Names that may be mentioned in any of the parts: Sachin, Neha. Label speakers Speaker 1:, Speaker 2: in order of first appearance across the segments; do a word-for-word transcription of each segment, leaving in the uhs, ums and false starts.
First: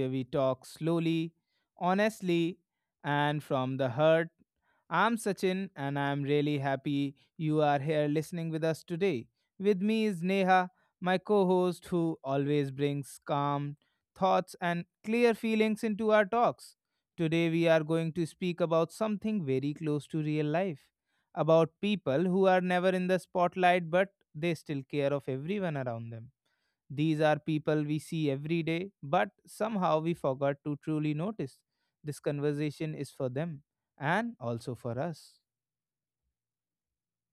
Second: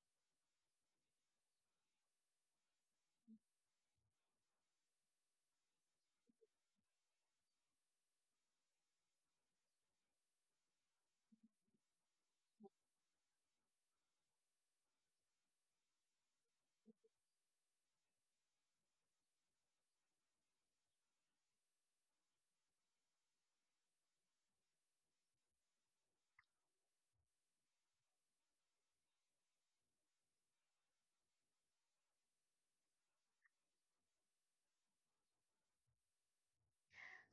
Speaker 1: where we talk slowly, honestly, and from the heart. I'm Sachin, and I'm really happy you are here listening with us today. With me is Neha, my co host, who always brings calm thoughts and clear feelings into our talks. Today, we are going to speak about something very close to real life, about people who are never in the spotlight but they still care of everyone around them. These are people we see every day, but somehow we forgot to truly notice. This conversation is for them and also for us.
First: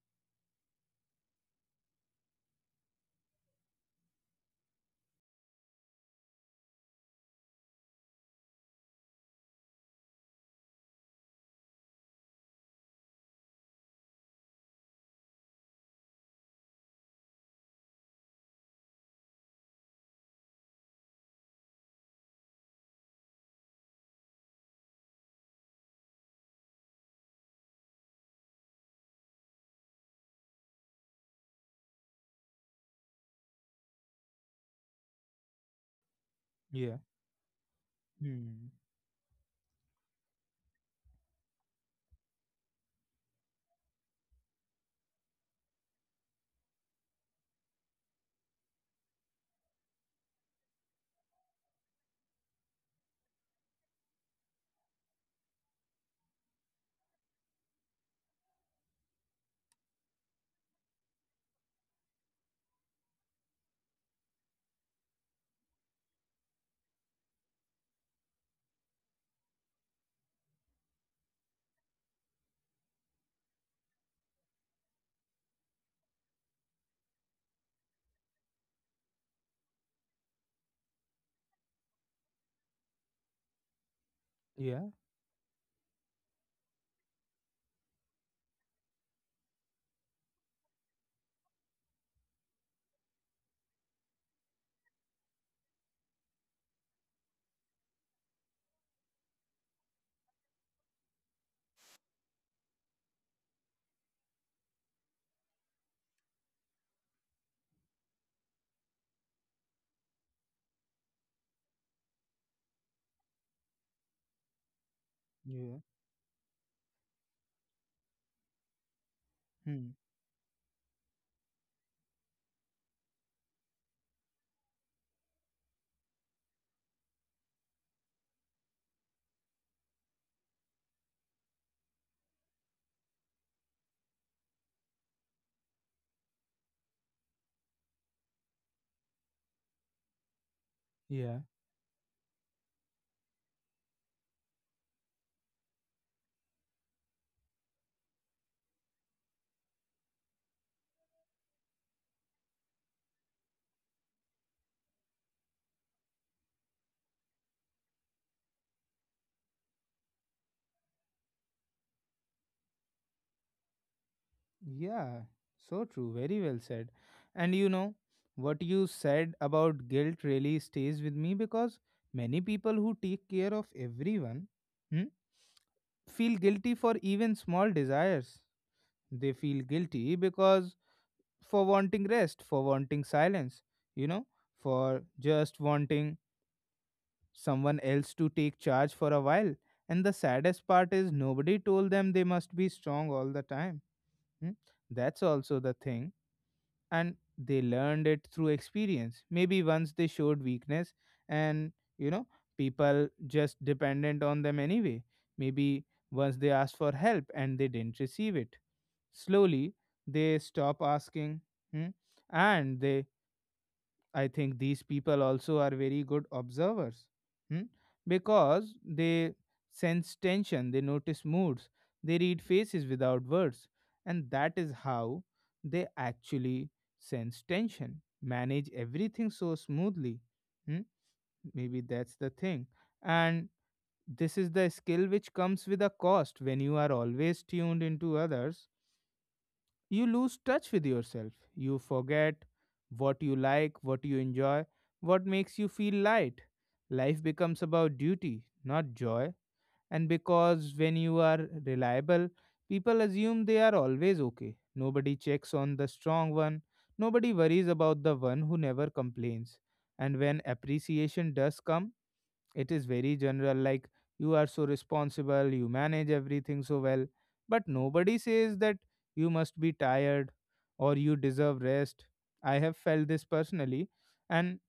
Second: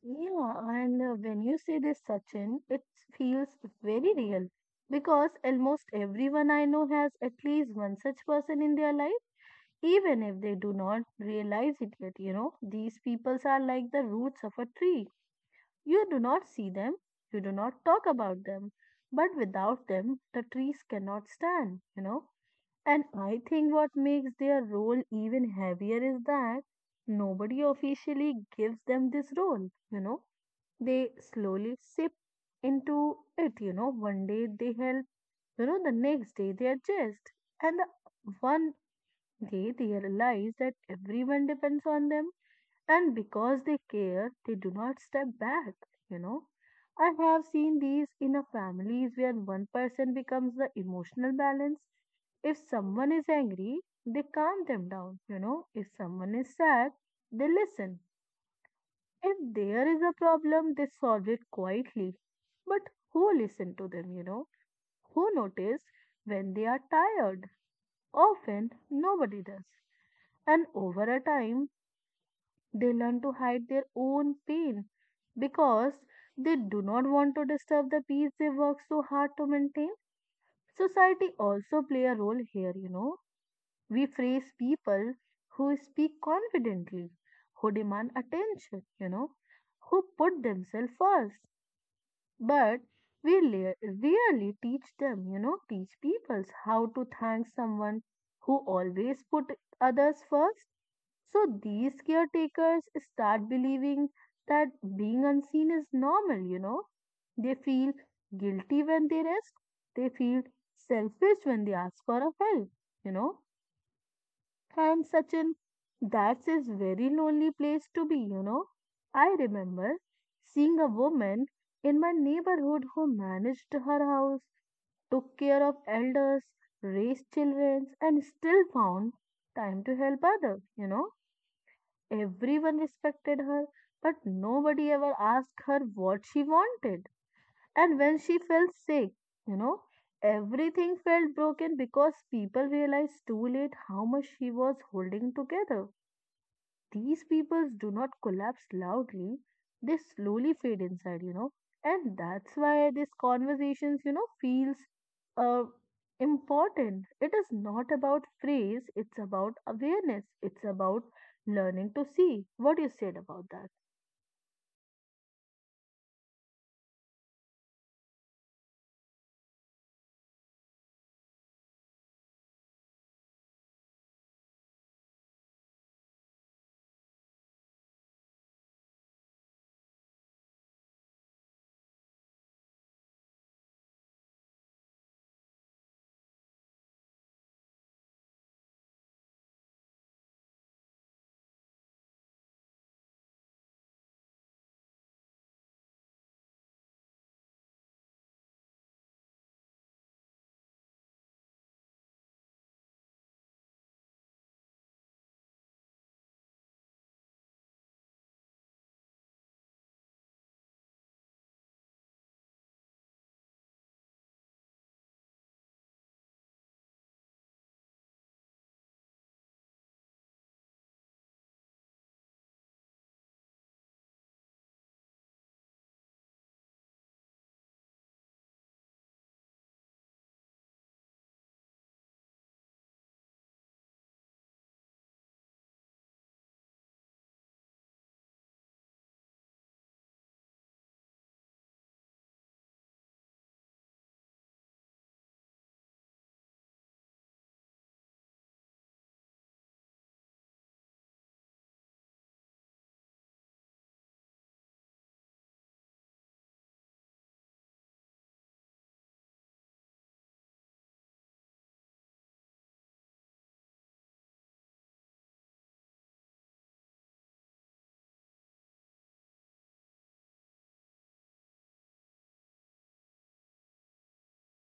Speaker 2: Yeah, and uh, when you say this, Sachin, it feels very real because almost everyone I know has at least one such person in their life, even if they do not realize it yet. You know, these peoples are like the roots of a tree. You do not see them, you do not talk about them, but without them, the trees cannot stand, you know. And I think what makes their role even heavier is that nobody officially gives them this role, you know, they slowly sip into it, you know. One day they help, you know, the next day they
Speaker 1: Yeah.
Speaker 2: adjust. And the
Speaker 1: Hmm.
Speaker 2: one day they realize that everyone depends on them. And because they care, they do not step back, you know. I have seen these in a families where one person becomes the emotional balance. If someone is angry, they calm them down, you know. If someone is sad, they listen. If there is a problem, they solve it quietly. But who listen to them, you know? Who notice when they are tired? Often nobody does. And over a time, they learn to hide their own pain because they do not want to disturb the peace they work so hard to maintain. Society also play a role here, you know. We praise
Speaker 1: Yeah.
Speaker 2: people who speak confidently, who demand attention, you know, who put themselves first, but we le- really teach them, you know, teach people how to thank someone who always put others first. So these caretakers start believing that being unseen is normal, you know. They feel guilty when they rest. They feel selfish when they ask for a help, you know. And Sachin,
Speaker 1: Yeah.
Speaker 2: that's a very lonely place to be, you know. I
Speaker 1: Hmm.
Speaker 2: remember seeing a woman in my neighborhood who managed her house, took care of elders, raised children, and still found time to help others, you know. Everyone respected her, but nobody ever asked her what she wanted. And when she fell sick, you know, everything
Speaker 1: Yeah.
Speaker 2: felt broken because people realized too late how much she was holding together. These people do not collapse loudly, they slowly fade inside, you know. And that's why these conversations, you know, feels uh, important. It is not about phrase, it's about awareness. It's about learning to see. What you said about that?
Speaker 1: Yeah. So true. Very well said. And you know, what you said about guilt really stays with me because many people who take care of everyone, hmm, feel guilty for even small desires. They feel guilty because for wanting rest, for wanting silence, you know, for just wanting someone else to take charge for a while. And the saddest part is nobody told them they must be strong all the time. Hmm? That's also the thing. And they learned it through experience. Maybe once they showed weakness and, you know, people just dependent on them anyway. Maybe once they asked for help and they didn't receive it. Slowly, they stop asking. Hmm? And they, I think these people also are very good observers, hmm? Because they sense tension, they notice moods, they read faces without words, and that is how they actually sense tension, manage everything so smoothly. Hmm? Maybe that's the thing. And this is the skill which comes with a cost. When you are always tuned into others you lose touch with yourself. You forget what you like, what you enjoy, what makes you feel light. Life becomes about duty, not joy. And because when you are reliable, people assume they are always okay. Nobody checks on the strong one. Nobody worries about the one who never complains. And when appreciation does come, it is very general, like, you are so responsible, you manage everything so well. But nobody says that you must be tired or you deserve rest. I have felt this personally. And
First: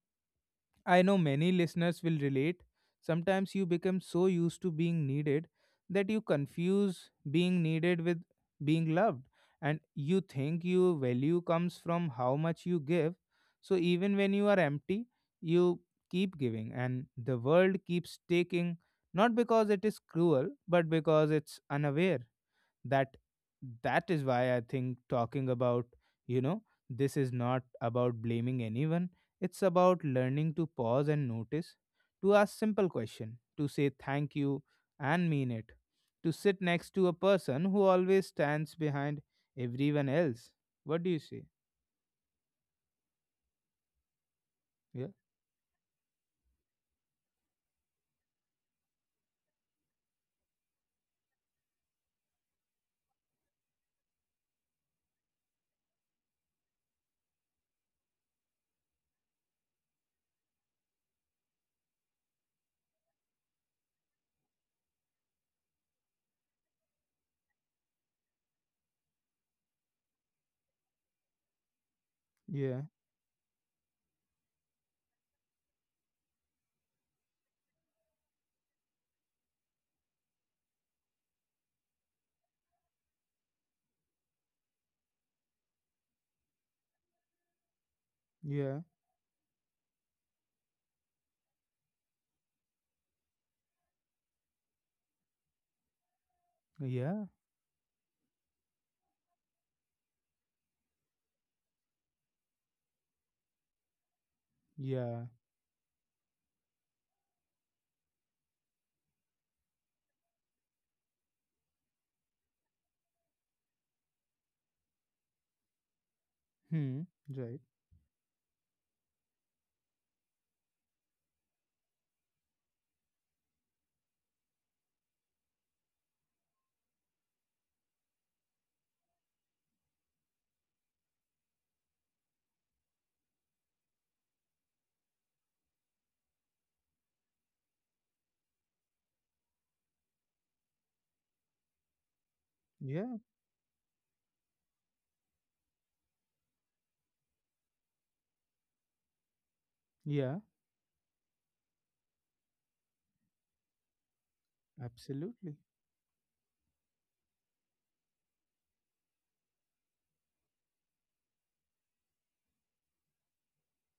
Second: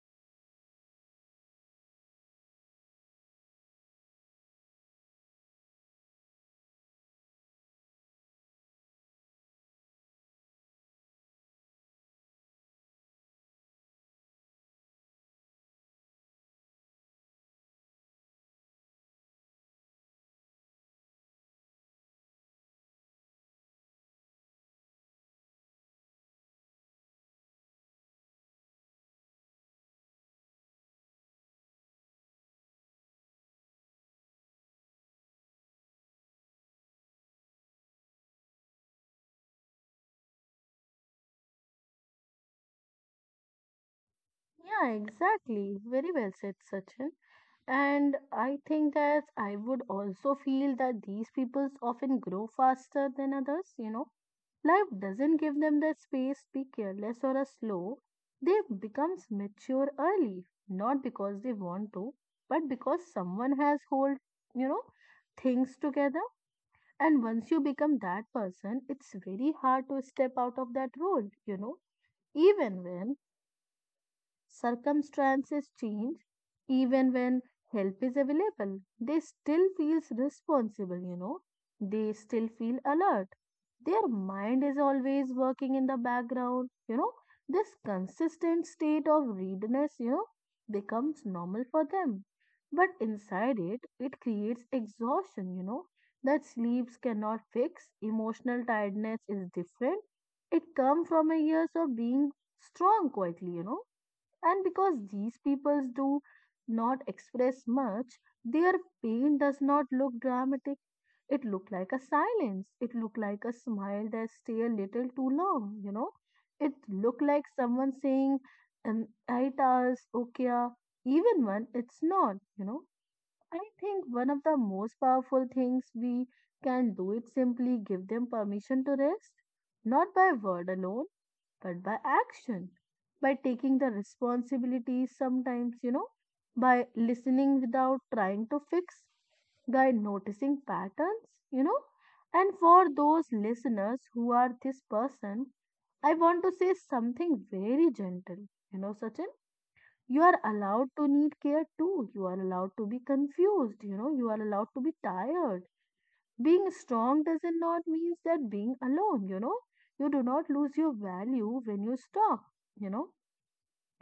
Speaker 1: I know many listeners will relate. Sometimes you become so used to being needed that you confuse being needed with being loved, and you think your value comes from how much you give. So even when you are empty, you keep giving, and the world keeps taking, not because it is cruel, but because it's unaware. That, that is why I think talking about, you know this is not about blaming anyone. It's about learning to pause and notice, to ask simple question, to say thank you and mean it, to sit next to a person who always stands behind everyone else. What do you say?
Speaker 2: Yeah,
Speaker 1: Yeah.
Speaker 2: exactly. Very well said, Sachin. And I think that I would also feel that these peoples often grow faster than others, you know. Life doesn't give them the space to be careless or a slow. They become mature early, not because they want to, but because someone has hold, you know, things together. And once you become that person, it's very hard to step out of that role, you know, even
Speaker 1: Yeah.
Speaker 2: when circumstances change, even when help is available. They still feels responsible, you know. They still feel alert. Their mind is always working in the background, you know. This consistent
Speaker 1: Yeah.
Speaker 2: state of readiness, you know, becomes normal for them. But inside it, it creates exhaustion, you know, that sleeps
Speaker 1: Yeah.
Speaker 2: cannot fix. Emotional tiredness is different. It comes from a years of being strong quietly, you know. And because
Speaker 1: Yeah.
Speaker 2: these peoples do not express much, their pain does not look dramatic. It look like a silence. It look like a smile that stay a little too long, you know. It
Speaker 1: Hmm.
Speaker 2: look like
Speaker 1: Right.
Speaker 2: someone saying, um, "Aitas, okia," even when it's not, you know. I think one of the most powerful things we can do is simply give them permission to rest, not by word alone but by action, by taking the responsibility sometimes, you know, by listening without trying to fix, by noticing patterns, you know. And for
Speaker 1: Yeah.
Speaker 2: those listeners who are this person, I want to say something very gentle. You know, Sachin, you
Speaker 1: Yeah.
Speaker 2: are allowed to need care too. You are allowed to be confused. You know, you are allowed to be
Speaker 1: Absolutely.
Speaker 2: tired. Being strong doesn't not means that being alone, you know. You do not lose your value when you stop, you know,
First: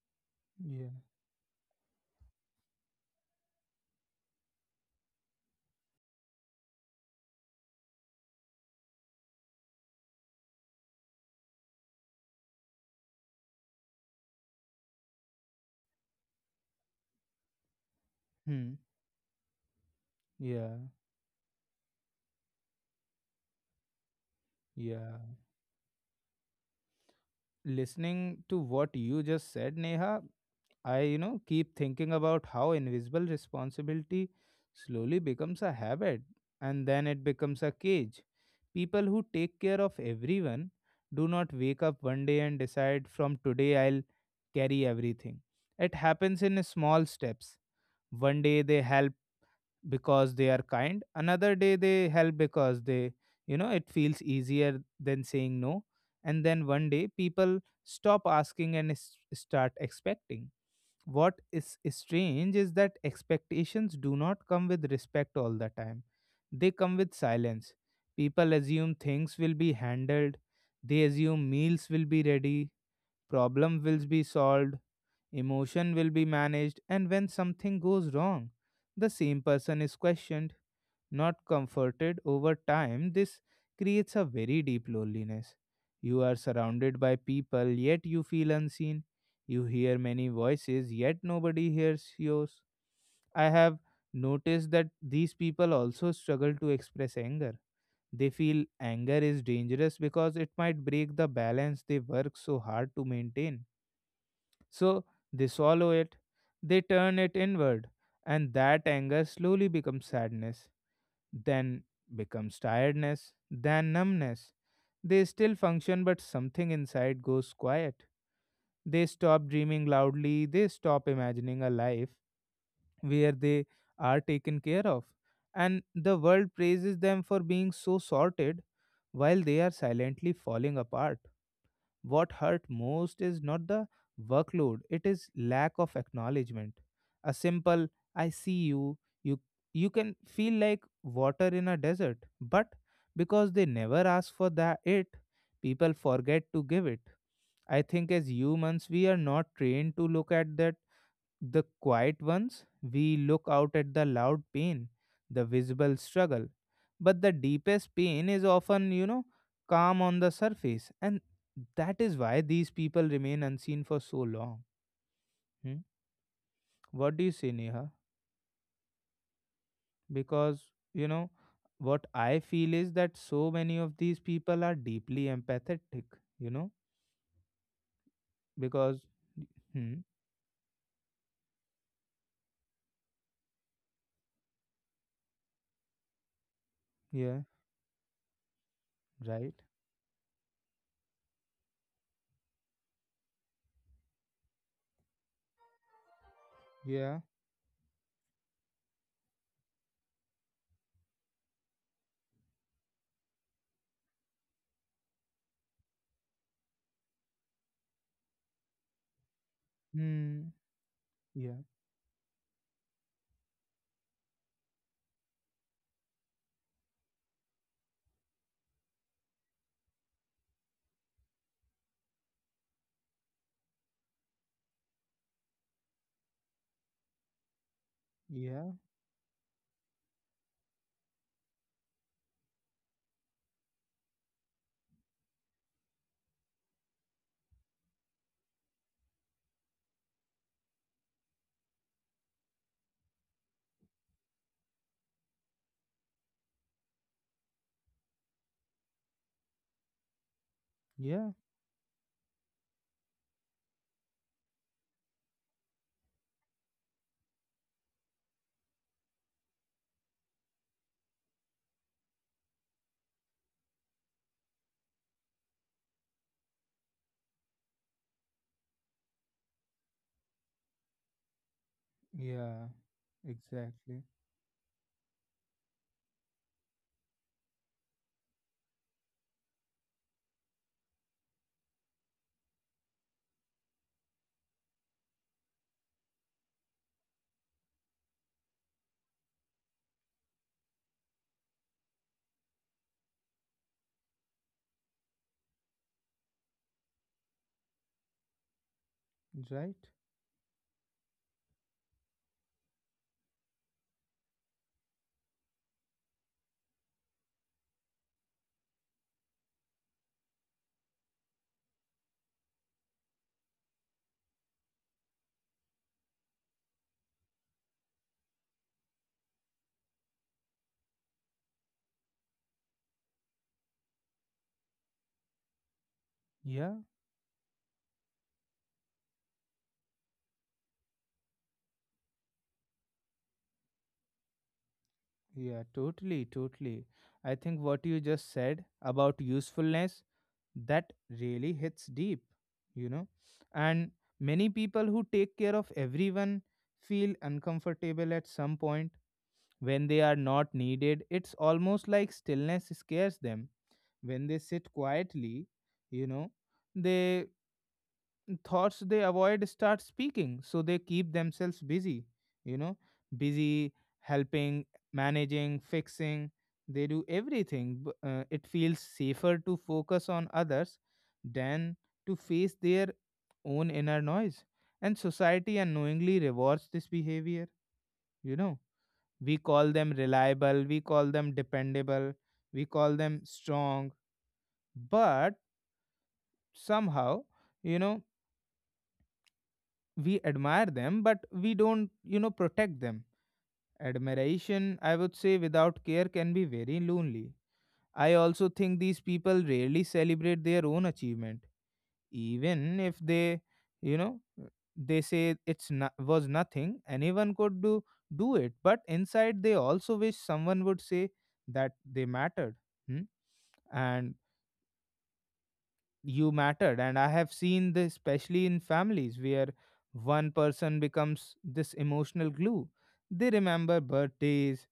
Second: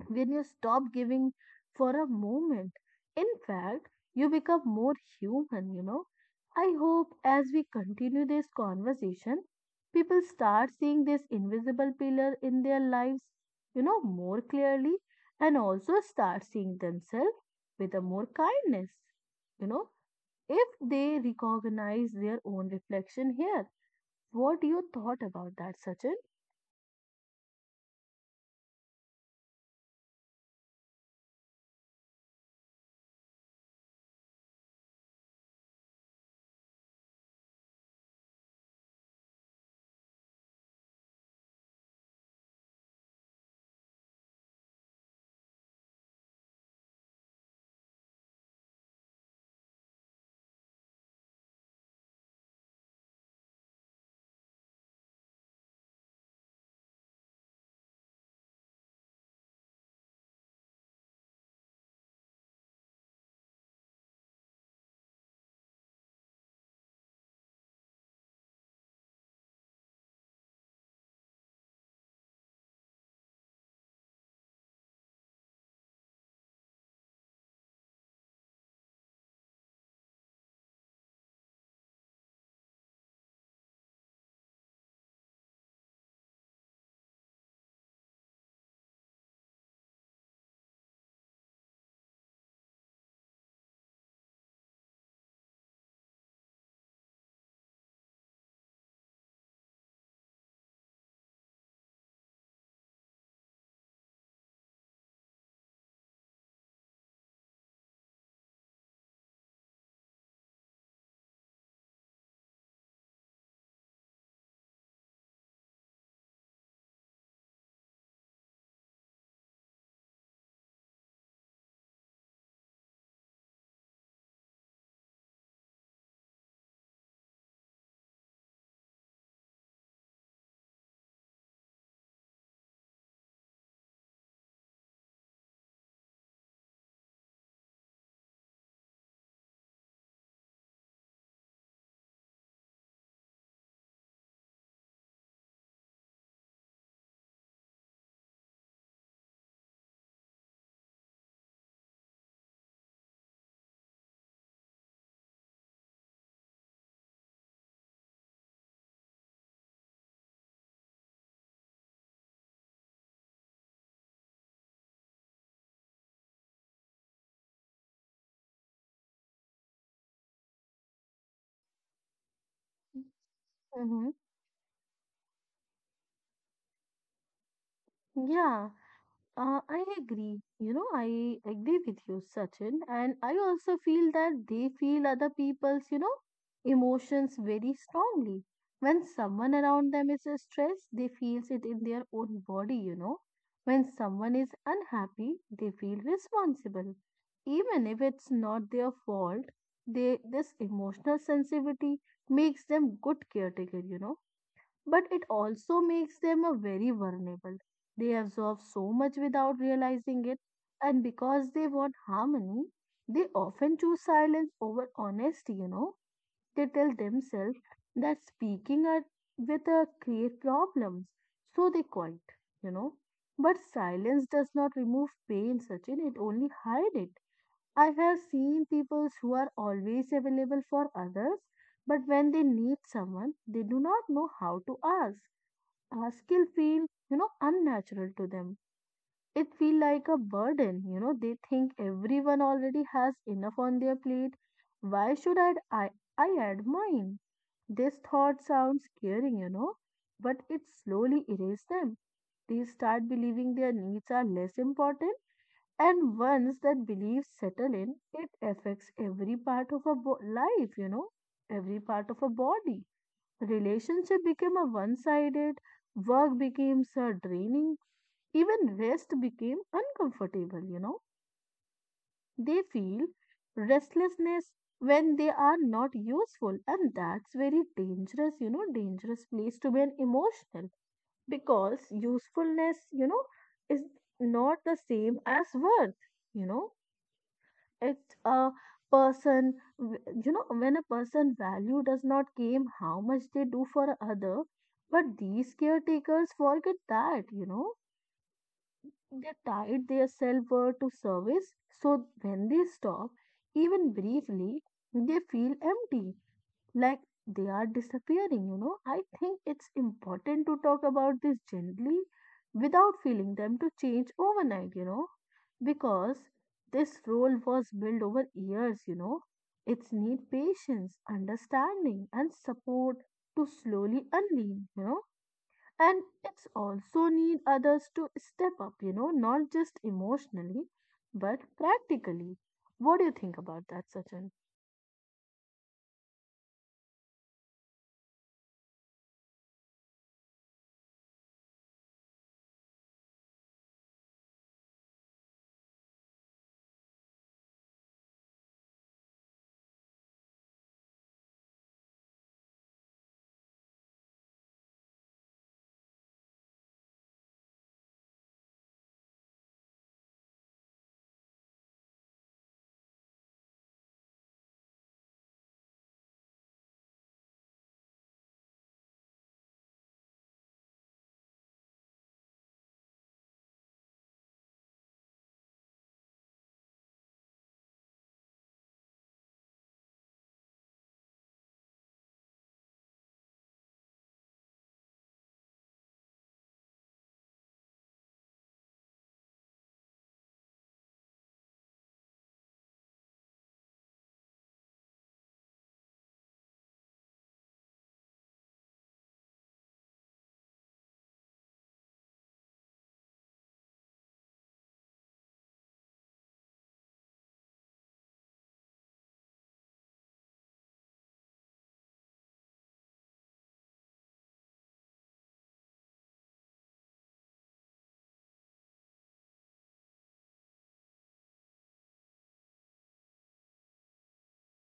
Speaker 2: when you stop
Speaker 1: Yeah.
Speaker 2: giving for a moment. In fact, you become more human, you know. I hope as we continue this conversation, people start seeing this invisible pillar in their lives, you know, more clearly, and also start seeing themselves with a more
Speaker 1: Hmm.
Speaker 2: kindness, you know, if
Speaker 1: Yeah.
Speaker 2: they recognize their own reflection here. What do you
Speaker 1: Yeah,
Speaker 2: thought about that, Sachin?
Speaker 1: listening to what you just said, Neha, I, you know, keep thinking about how invisible responsibility slowly becomes a habit and then it becomes a cage. People who take care of everyone do not wake up one day and decide, from today I'll carry everything. It happens in small steps. One day they help because they are kind, another day they help because, they you know it feels easier than saying no. And then one day people stop asking and s- start expecting. What is strange is that expectations do not come with respect all the time, they come with silence. People assume things will be handled, they assume meals will be ready, problem will be solved, emotion will be managed, and when something goes wrong the same person is questioned, not comforted. Over time, this creates a very deep loneliness. You are surrounded by people, yet you feel unseen. You hear many voices, yet nobody hears yours. I have noticed that these people also struggle to express anger. They feel anger is dangerous because it might break the balance they work so hard to maintain. So they swallow it, they turn it inward, and that anger slowly becomes sadness, then becomes tiredness, then numbness. They still function, but something inside goes quiet. They stop dreaming loudly, they stop imagining a life where they are taken care of. And the world praises them for being so sorted while they are silently falling apart. What hurt most is not the workload, it is lack of acknowledgement. A simple I see you, you you can feel like water in a desert, but because they never ask for that it, people forget to give it. I think as humans we are not trained to look at that, the quiet ones. We look out at the loud pain, the visible struggle. But the deepest pain is often, you know, calm on the surface. And that is why these people remain unseen for so long. Hmm? What do you say, Neha? Because, you know, what I feel is that so many of
Speaker 2: Mm-hmm.
Speaker 1: these people are deeply empathetic, you know,
Speaker 2: Yeah.
Speaker 1: because,
Speaker 2: Uh, I
Speaker 1: hmm,
Speaker 2: agree. You know, I agree with you, Sachin. And I also feel that they feel other people's, you know, emotions
Speaker 1: yeah,
Speaker 2: very strongly. When someone
Speaker 1: right,
Speaker 2: around them is stressed, they feels it in their own body, you know. When someone is unhappy, they feel responsible.
Speaker 1: yeah,
Speaker 2: Even if it's not their fault, they this emotional sensitivity makes them good caretaker, you know, but it also makes them a very vulnerable. They absorb so much without realizing it,
Speaker 1: hmm,
Speaker 2: and because
Speaker 1: yeah,
Speaker 2: they want harmony, they often choose silence over honesty, you know. They tell themselves that speaking are with a create problems, so they quiet, you know. But silence does not remove pain, Sachin, it only hide it. I have seen
Speaker 1: yeah,
Speaker 2: people who are always available for others, but when they need someone, they do not know how to ask. Uh, skill feel, you know, unnatural to them. It feel like a burden, you know. They think everyone already has enough on their plate. Why should i i, I add mine? This thought sounds scaring, you know, but it slowly
Speaker 1: yeah,
Speaker 2: erases them. They start believing their needs are less important, and once that belief settle in, it affects every part of a bo- life, you know, every part of a body. Relationship became a one sided, work became so draining, even rest became uncomfortable, you know. They
Speaker 1: yeah,
Speaker 2: feel
Speaker 1: exactly.
Speaker 2: restlessness when they are not useful, and that's very dangerous, you know, dangerous place to be an emotional, because usefulness, you know, is not the same as worth, you know. It's a person w- you know, when a person value does not came how much they do for other, but these caretakers forget that, you know. They
Speaker 1: Right?
Speaker 2: tied their self-worth to service, so when they stop, even briefly, they feel empty, like they are disappearing, you know. I think it's important to talk about this gently without feeling them to change overnight, you know, because this role was built over years, you know. It's need patience, understanding, and support to slowly unleash, you know. And it's
Speaker 1: Yeah,
Speaker 2: also need others to step up, you know, not just emotionally, but practically. What do you think about that, Sachin?
Speaker 1: yeah, totally, totally. I think what you just said about usefulness, that really hits deep, you know. And many people who take care of everyone feel uncomfortable at some point when they are not needed. It's almost like stillness scares them when they sit quietly, you know. They thoughts they avoid start speaking, so they keep themselves busy, you know busy helping, managing, fixing. They do everything b- uh, it feels safer to focus on others than to face their own inner noise. And society unknowingly rewards this behavior, you know we call them reliable, we call them dependable, we call them strong. But somehow, you know we admire them but we don't, you know protect them. Admiration, I would say, without care can be very lonely. I also think these people rarely celebrate their own achievement. Even if they, you know they say it's not, was nothing anyone could do, do it, but inside they also wish someone would say that they mattered. Hmm? And you mattered. And I have seen this especially in families where one person becomes this emotional glue. They remember birthdays,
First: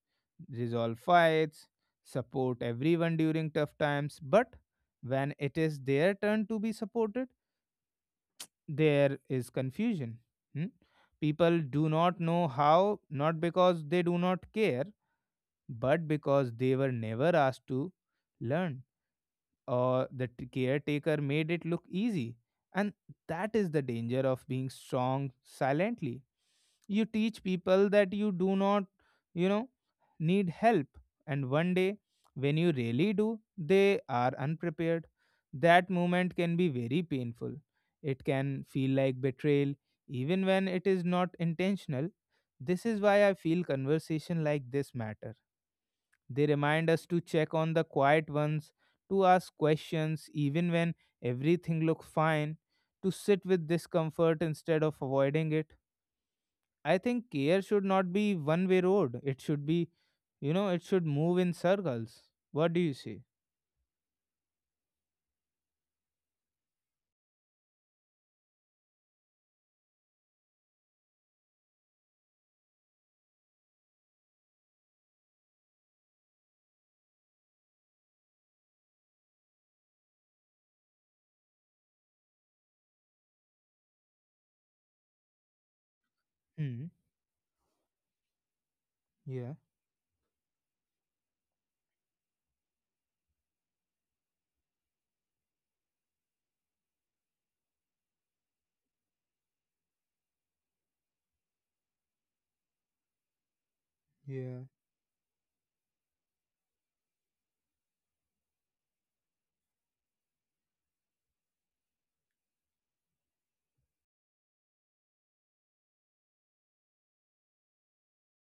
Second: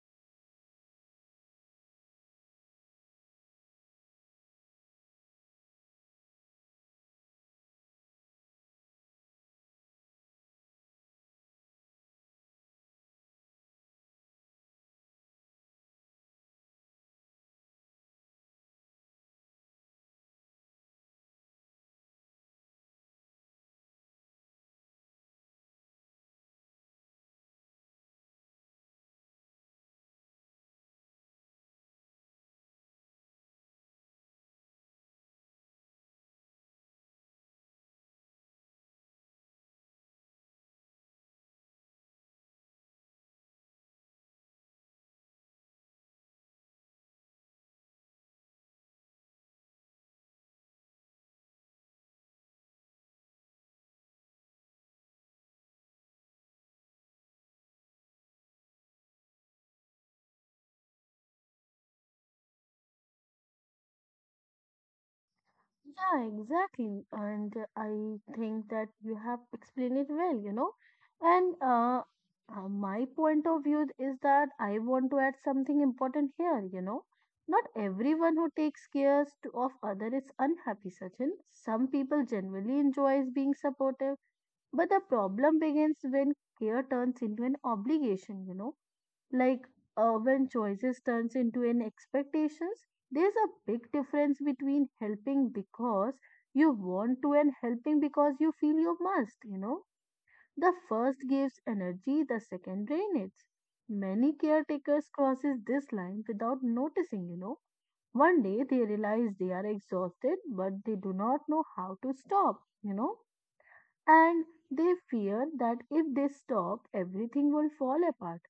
Speaker 1: resolve fights, support everyone during tough times, but when it is their turn to be supported there is confusion. Hmm? People do not know how, not because they do not care, but because they were never asked to learn, or the t- caretaker made it look easy. And that is the danger of being strong silently. You teach people that you do not, you know, need help. And one day, when you really do, they are unprepared. That moment can be very painful. It can feel like betrayal, even when it is not intentional. This is why I feel conversation like this matter. They remind us to check on the quiet ones, to ask questions even when everything looks fine, to sit with discomfort instead of avoiding it. I think care should not be one way road. It should be, you know, it should move in circles. What do you say?
Speaker 2: Yeah, exactly. And uh, I think that you have explained it well, you know. And uh, uh, my point of view is that I want to add something important here, you know. Not everyone who takes care to, of other is unhappy, Sachin. Some people generally enjoys being supportive, but the problem begins when care
Speaker 1: Hmm.
Speaker 2: turns into an obligation, you know,
Speaker 1: Yeah.
Speaker 2: like, uh, when choices turns into an expectations. There's a big difference between helping because you want to and helping because you feel you must, you know. The first gives energy, the second drains it. Many
Speaker 1: Yeah.
Speaker 2: caretakers crosses this line without noticing, you know. One day they realize they are exhausted but they do not know how to stop, you know, and they fear that if they stop, everything will fall apart.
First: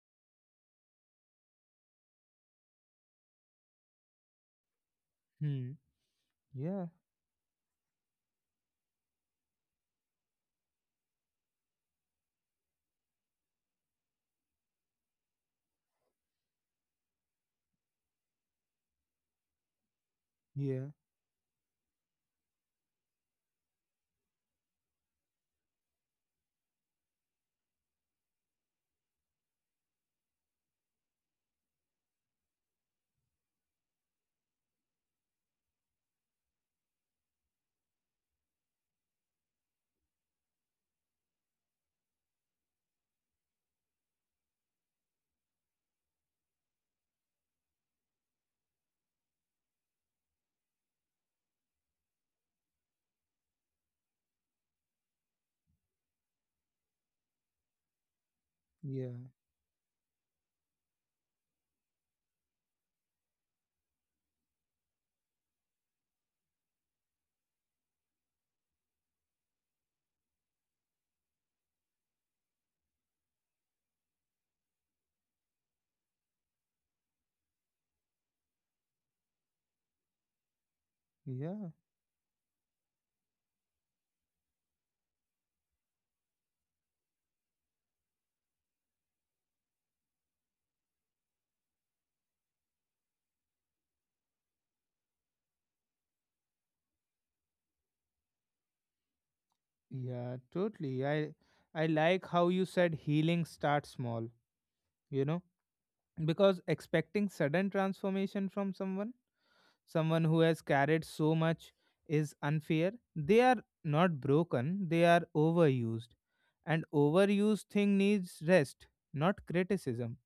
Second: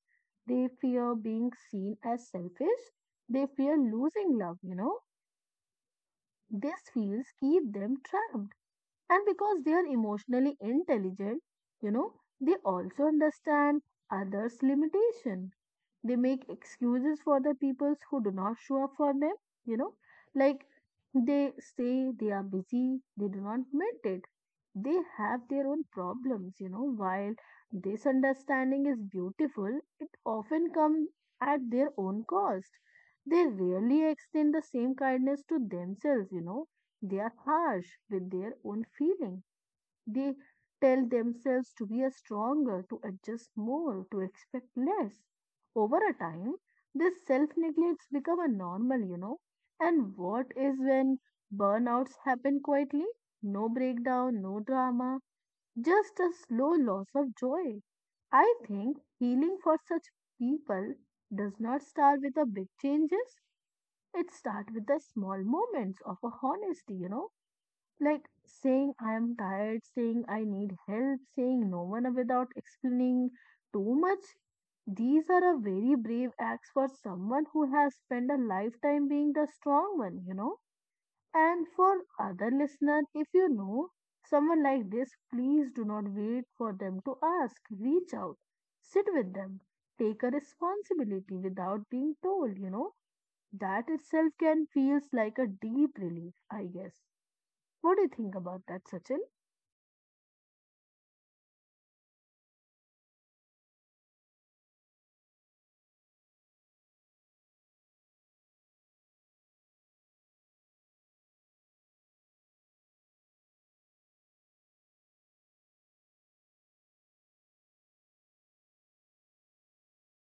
Speaker 2: They fear being seen as selfish. They fear losing love, you know.
Speaker 1: Hmm. Yeah.
Speaker 2: These fears keep them trapped. And because they are emotionally intelligent, you know, they also understand others' limitation. They make excuses for the peoples who do not show up for them, you know, like
Speaker 1: Yeah.
Speaker 2: they say they are busy, they do not meet it. They have their own problems, you know, while this understanding is beautiful, it often comes at their own cost. They rarely extend the same kindness to themselves, you know. They are harsh with their own feelings. They tell themselves to be a stronger, to adjust more, to expect less. Over a time, this self neglects become a normal, you know. And what is when burnouts happen quietly? No breakdown, no drama, just a slow loss of joy. I think
Speaker 1: Yeah.
Speaker 2: healing for such people does not start with the big changes. It starts with the small moments of a honesty, you know, like saying I am tired, saying I need help, saying no one without explaining too much. These are a very brave acts for someone who has spent a lifetime being the strong one, you know. And
Speaker 1: Yeah.
Speaker 2: for other listener, if you know someone like this, please do not wait for them to ask. Reach out, sit with them, take a responsibility without being told, you know. That itself can feels like a deep relief, I guess. What do you think about that, Sachin?
Speaker 1: Yeah. Totally. I I like how you said healing starts small, you know, because expecting sudden transformation from someone someone who has carried so much is unfair. They are not broken, they are overused. And overused thing needs rest, not criticism.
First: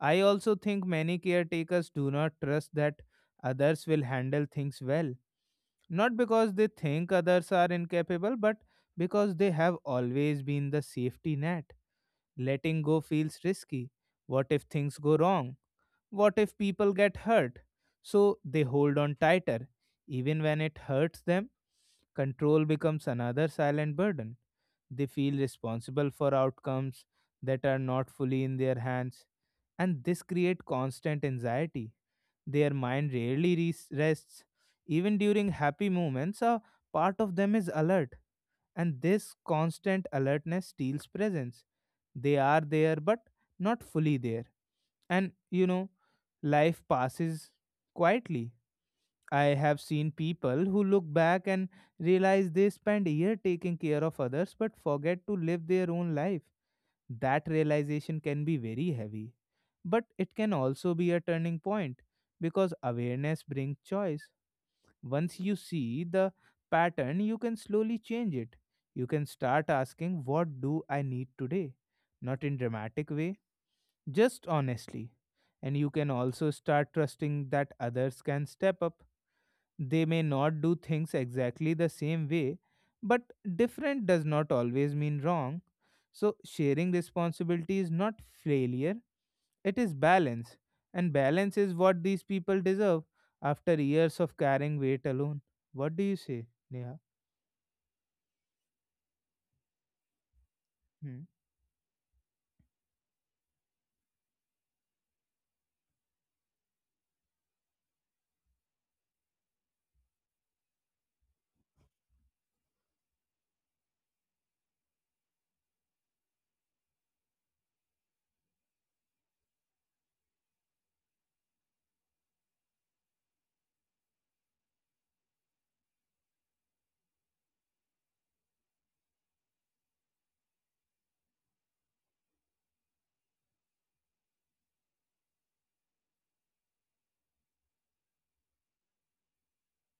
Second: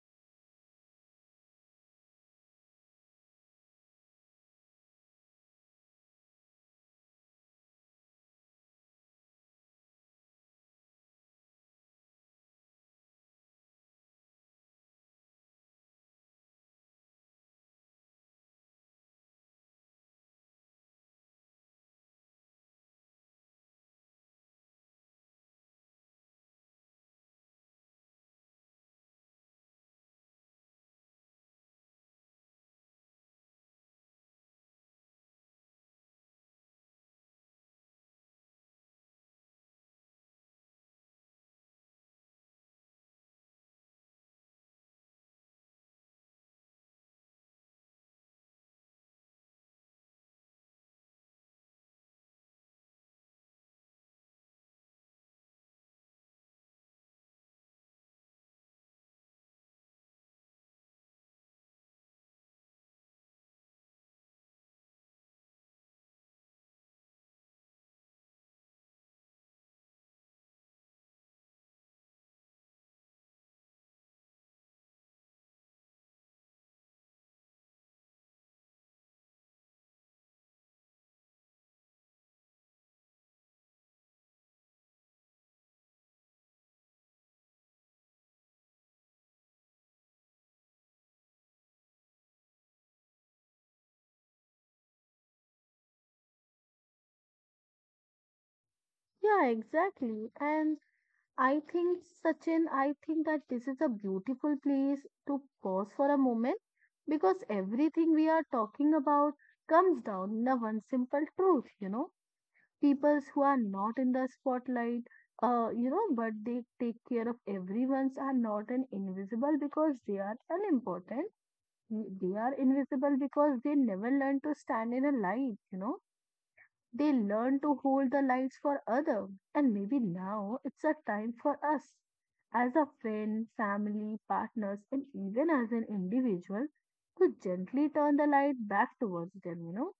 Speaker 1: I also think many caretakers do not trust that others will handle things well. Not because they think others are incapable, but because they have always been the safety net. Letting go feels risky. What if things go wrong? What if people get hurt? So they hold on tighter, even when it hurts them. Control becomes another silent burden. They feel responsible for outcomes that are not fully in their hands, and this creates constant anxiety. Their mind rarely res- rests. Even during happy moments, a part of them is alert, and this constant alertness steals presence. They are there, but not fully there. And you know, life passes quietly. I have seen people who look back and realize they spent a year taking care of others but forget to live their own life. That realization can be very heavy. But it can also be a turning point because awareness brings choice. Once you see the pattern, you can slowly change it. You can start asking, what do I need today? Not in dramatic way, just honestly. And you can also start trusting that others can step up. They may not do things exactly the same way, but different does not always mean wrong. So, sharing responsibility is not failure, it is balance, and balance is what these people deserve after years of carrying weight alone. What do you say, Neha?
Speaker 2: Yeah, exactly. And
Speaker 1: Hmm.
Speaker 2: I think, Sachin, I think that this is a beautiful place to pause for a moment because everything we are talking about comes down to one simple truth, you know. Peoples who are not in the spotlight, uh, you know, but they take care of everyone's are not an invisible because they are unimportant. They are invisible because they never learn to stand in a light, you know. They learn to hold the lights for other, and maybe now it's a time for us as a friend, family, partners, and even as an individual to gently turn the light back towards them, you know,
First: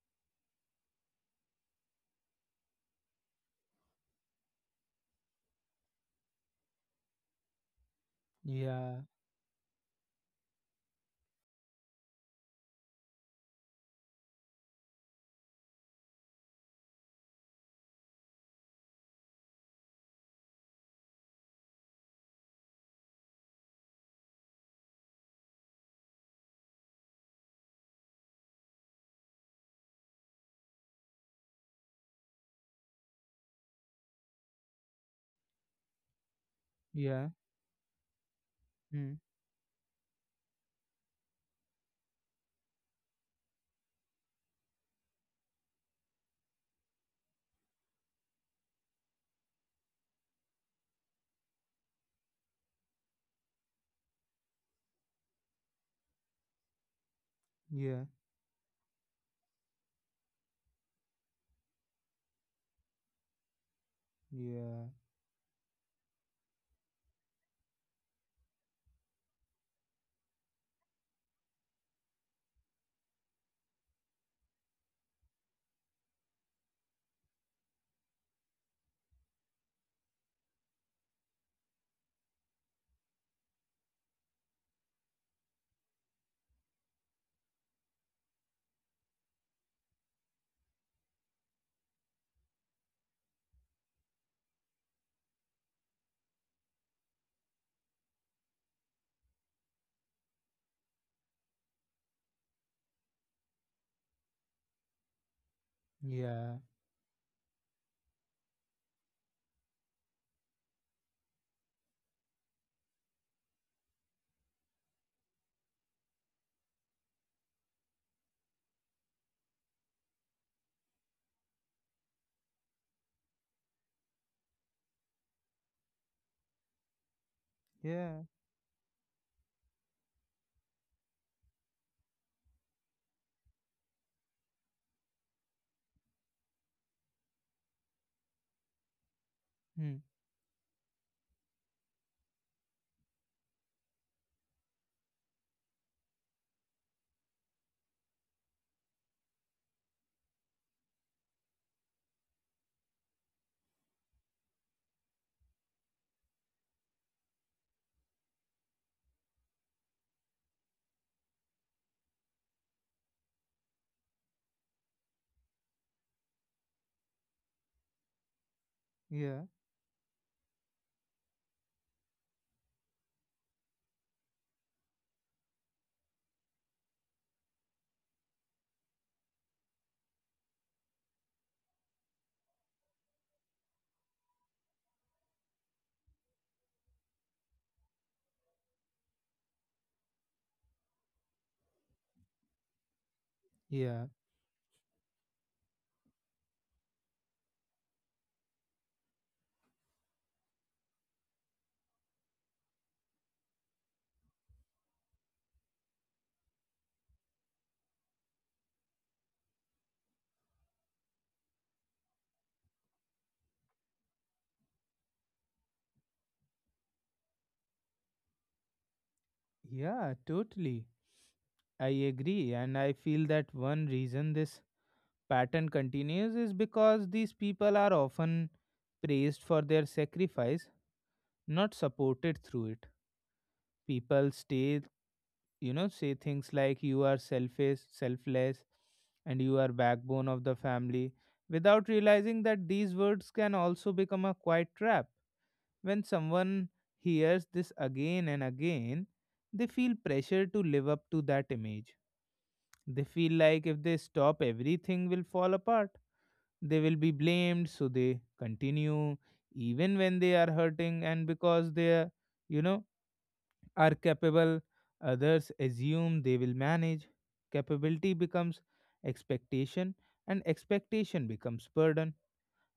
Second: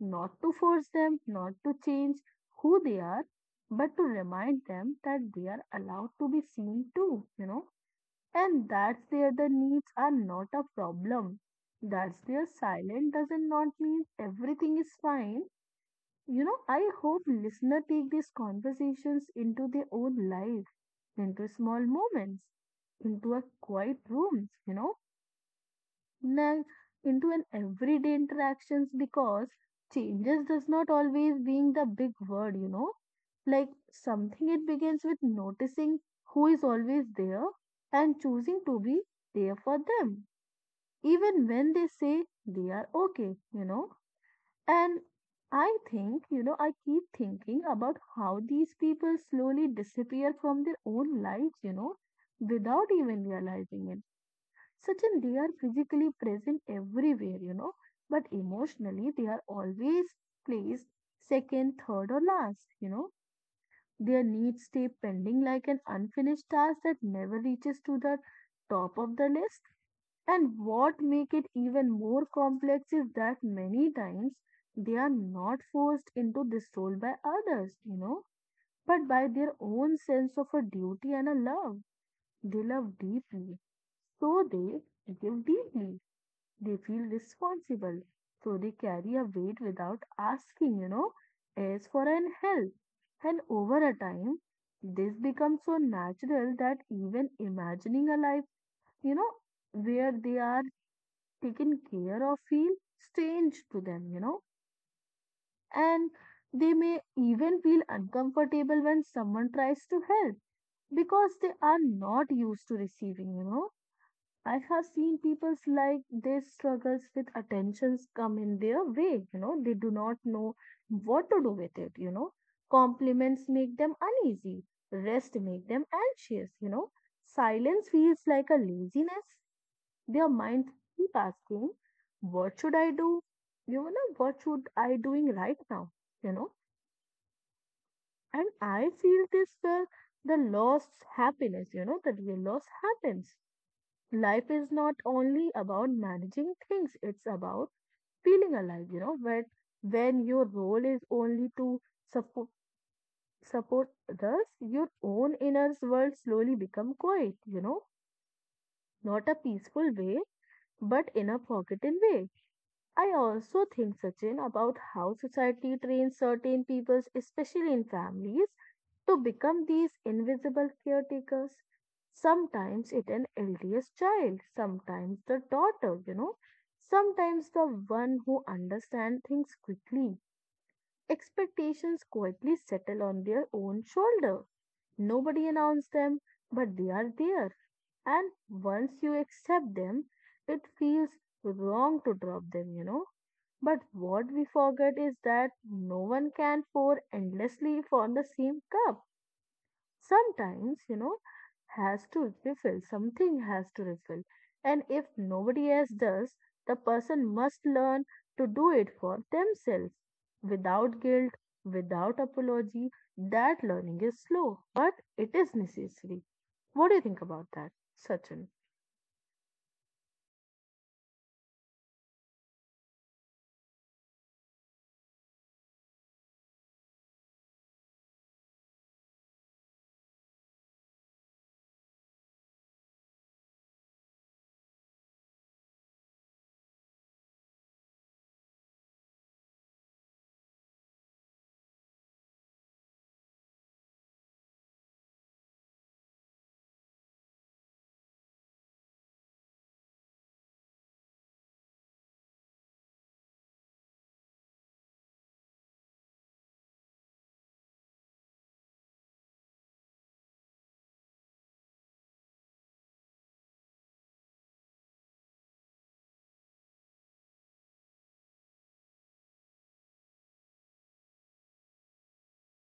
Speaker 2: not to force them, not to change who they are, but to remind them that they are allowed to be seen too, you know, and
Speaker 1: Yeah,
Speaker 2: that's their the needs are not a problem. That's their silent doesn't not mean everything is fine, you know, I hope listener take these conversations into their own life, into small moments, into a quiet rooms, you know, na- into an everyday interactions because changes does not always being the big word, you know. Like something it begins with noticing who is always
Speaker 1: yeah,
Speaker 2: there and choosing to be
Speaker 1: hmm.
Speaker 2: there for them, even when they say they are okay, you know. And I think, you know, I keep thinking about how these people slowly disappear from their own lives, you know, without even realizing it. Sachin, they are physically present everywhere, you know,
Speaker 1: Yeah,
Speaker 2: but emotionally they are always placed second, third, or last, you know. Their needs
Speaker 1: yeah,
Speaker 2: stay pending like an unfinished task that never reaches to the top of the list. And what make it even more complex is that many times they are not forced into this role by others, you know, but by their own sense of a duty and a love. They love deeply, so they give deeply. They feel responsible, so they carry a weight without asking, you know, as for an help. And over a time, this becomes so natural that even imagining a life, you know, where they are taken care of feel strange to them, you know, and
Speaker 1: yeah,
Speaker 2: they may even feel uncomfortable when someone tries to help because they are not used to receiving, you know. I have seen people's like their struggles with attentions come in their way, you know, they do not know what to do with it, you know. Compliments make them uneasy, rest make them anxious, you know. Silence
Speaker 1: yeah,
Speaker 2: feels like a laziness, their minds keep asking, what should I do? You know, what should I doing right now? You know, and I feel this where
Speaker 1: hmm.
Speaker 2: the lost happiness, you know, the real loss happens. Life is not only about managing things, it's about feeling alive, you know, but when your role is only to support support others, your own inner world slowly become quiet, you know, not a peaceful way, but in a forgotten way. I also think, Sachin, about how society trains certain peoples, especially in families, to
Speaker 1: Yeah,
Speaker 2: become these invisible caretakers. Sometimes it's an eldest child, sometimes the daughter, you know, sometimes the one who understands things quickly. Expectations quietly settle on their own shoulder. Nobody announced them, but they are there. And once you accept them, it feels wrong to drop them, you know, but
Speaker 1: yeah,
Speaker 2: what we forget is that no one can pour endlessly from the same cup. Sometimes, you know, has to refill, something has to refill. And if nobody else does, the person must learn to do it for themselves without guilt, without apology. That learning is slow, but it is necessary. What do you think about that, Sachin?
Speaker 1: yeah, totally. I agree, and I feel that one reason this pattern continues is because these people are often praised for their sacrifice, not supported through it. People stay you know say things like you are selfish selfless and you are backbone of the family without realizing that these words can also become a quiet trap. When someone hears this again and again, they feel pressure to live up to that image. They feel like if they stop everything will fall apart, they will be blamed, so they continue even when they are hurting. And because they are you know are capable, others assume they will manage. Capability becomes expectation, and expectation becomes burden.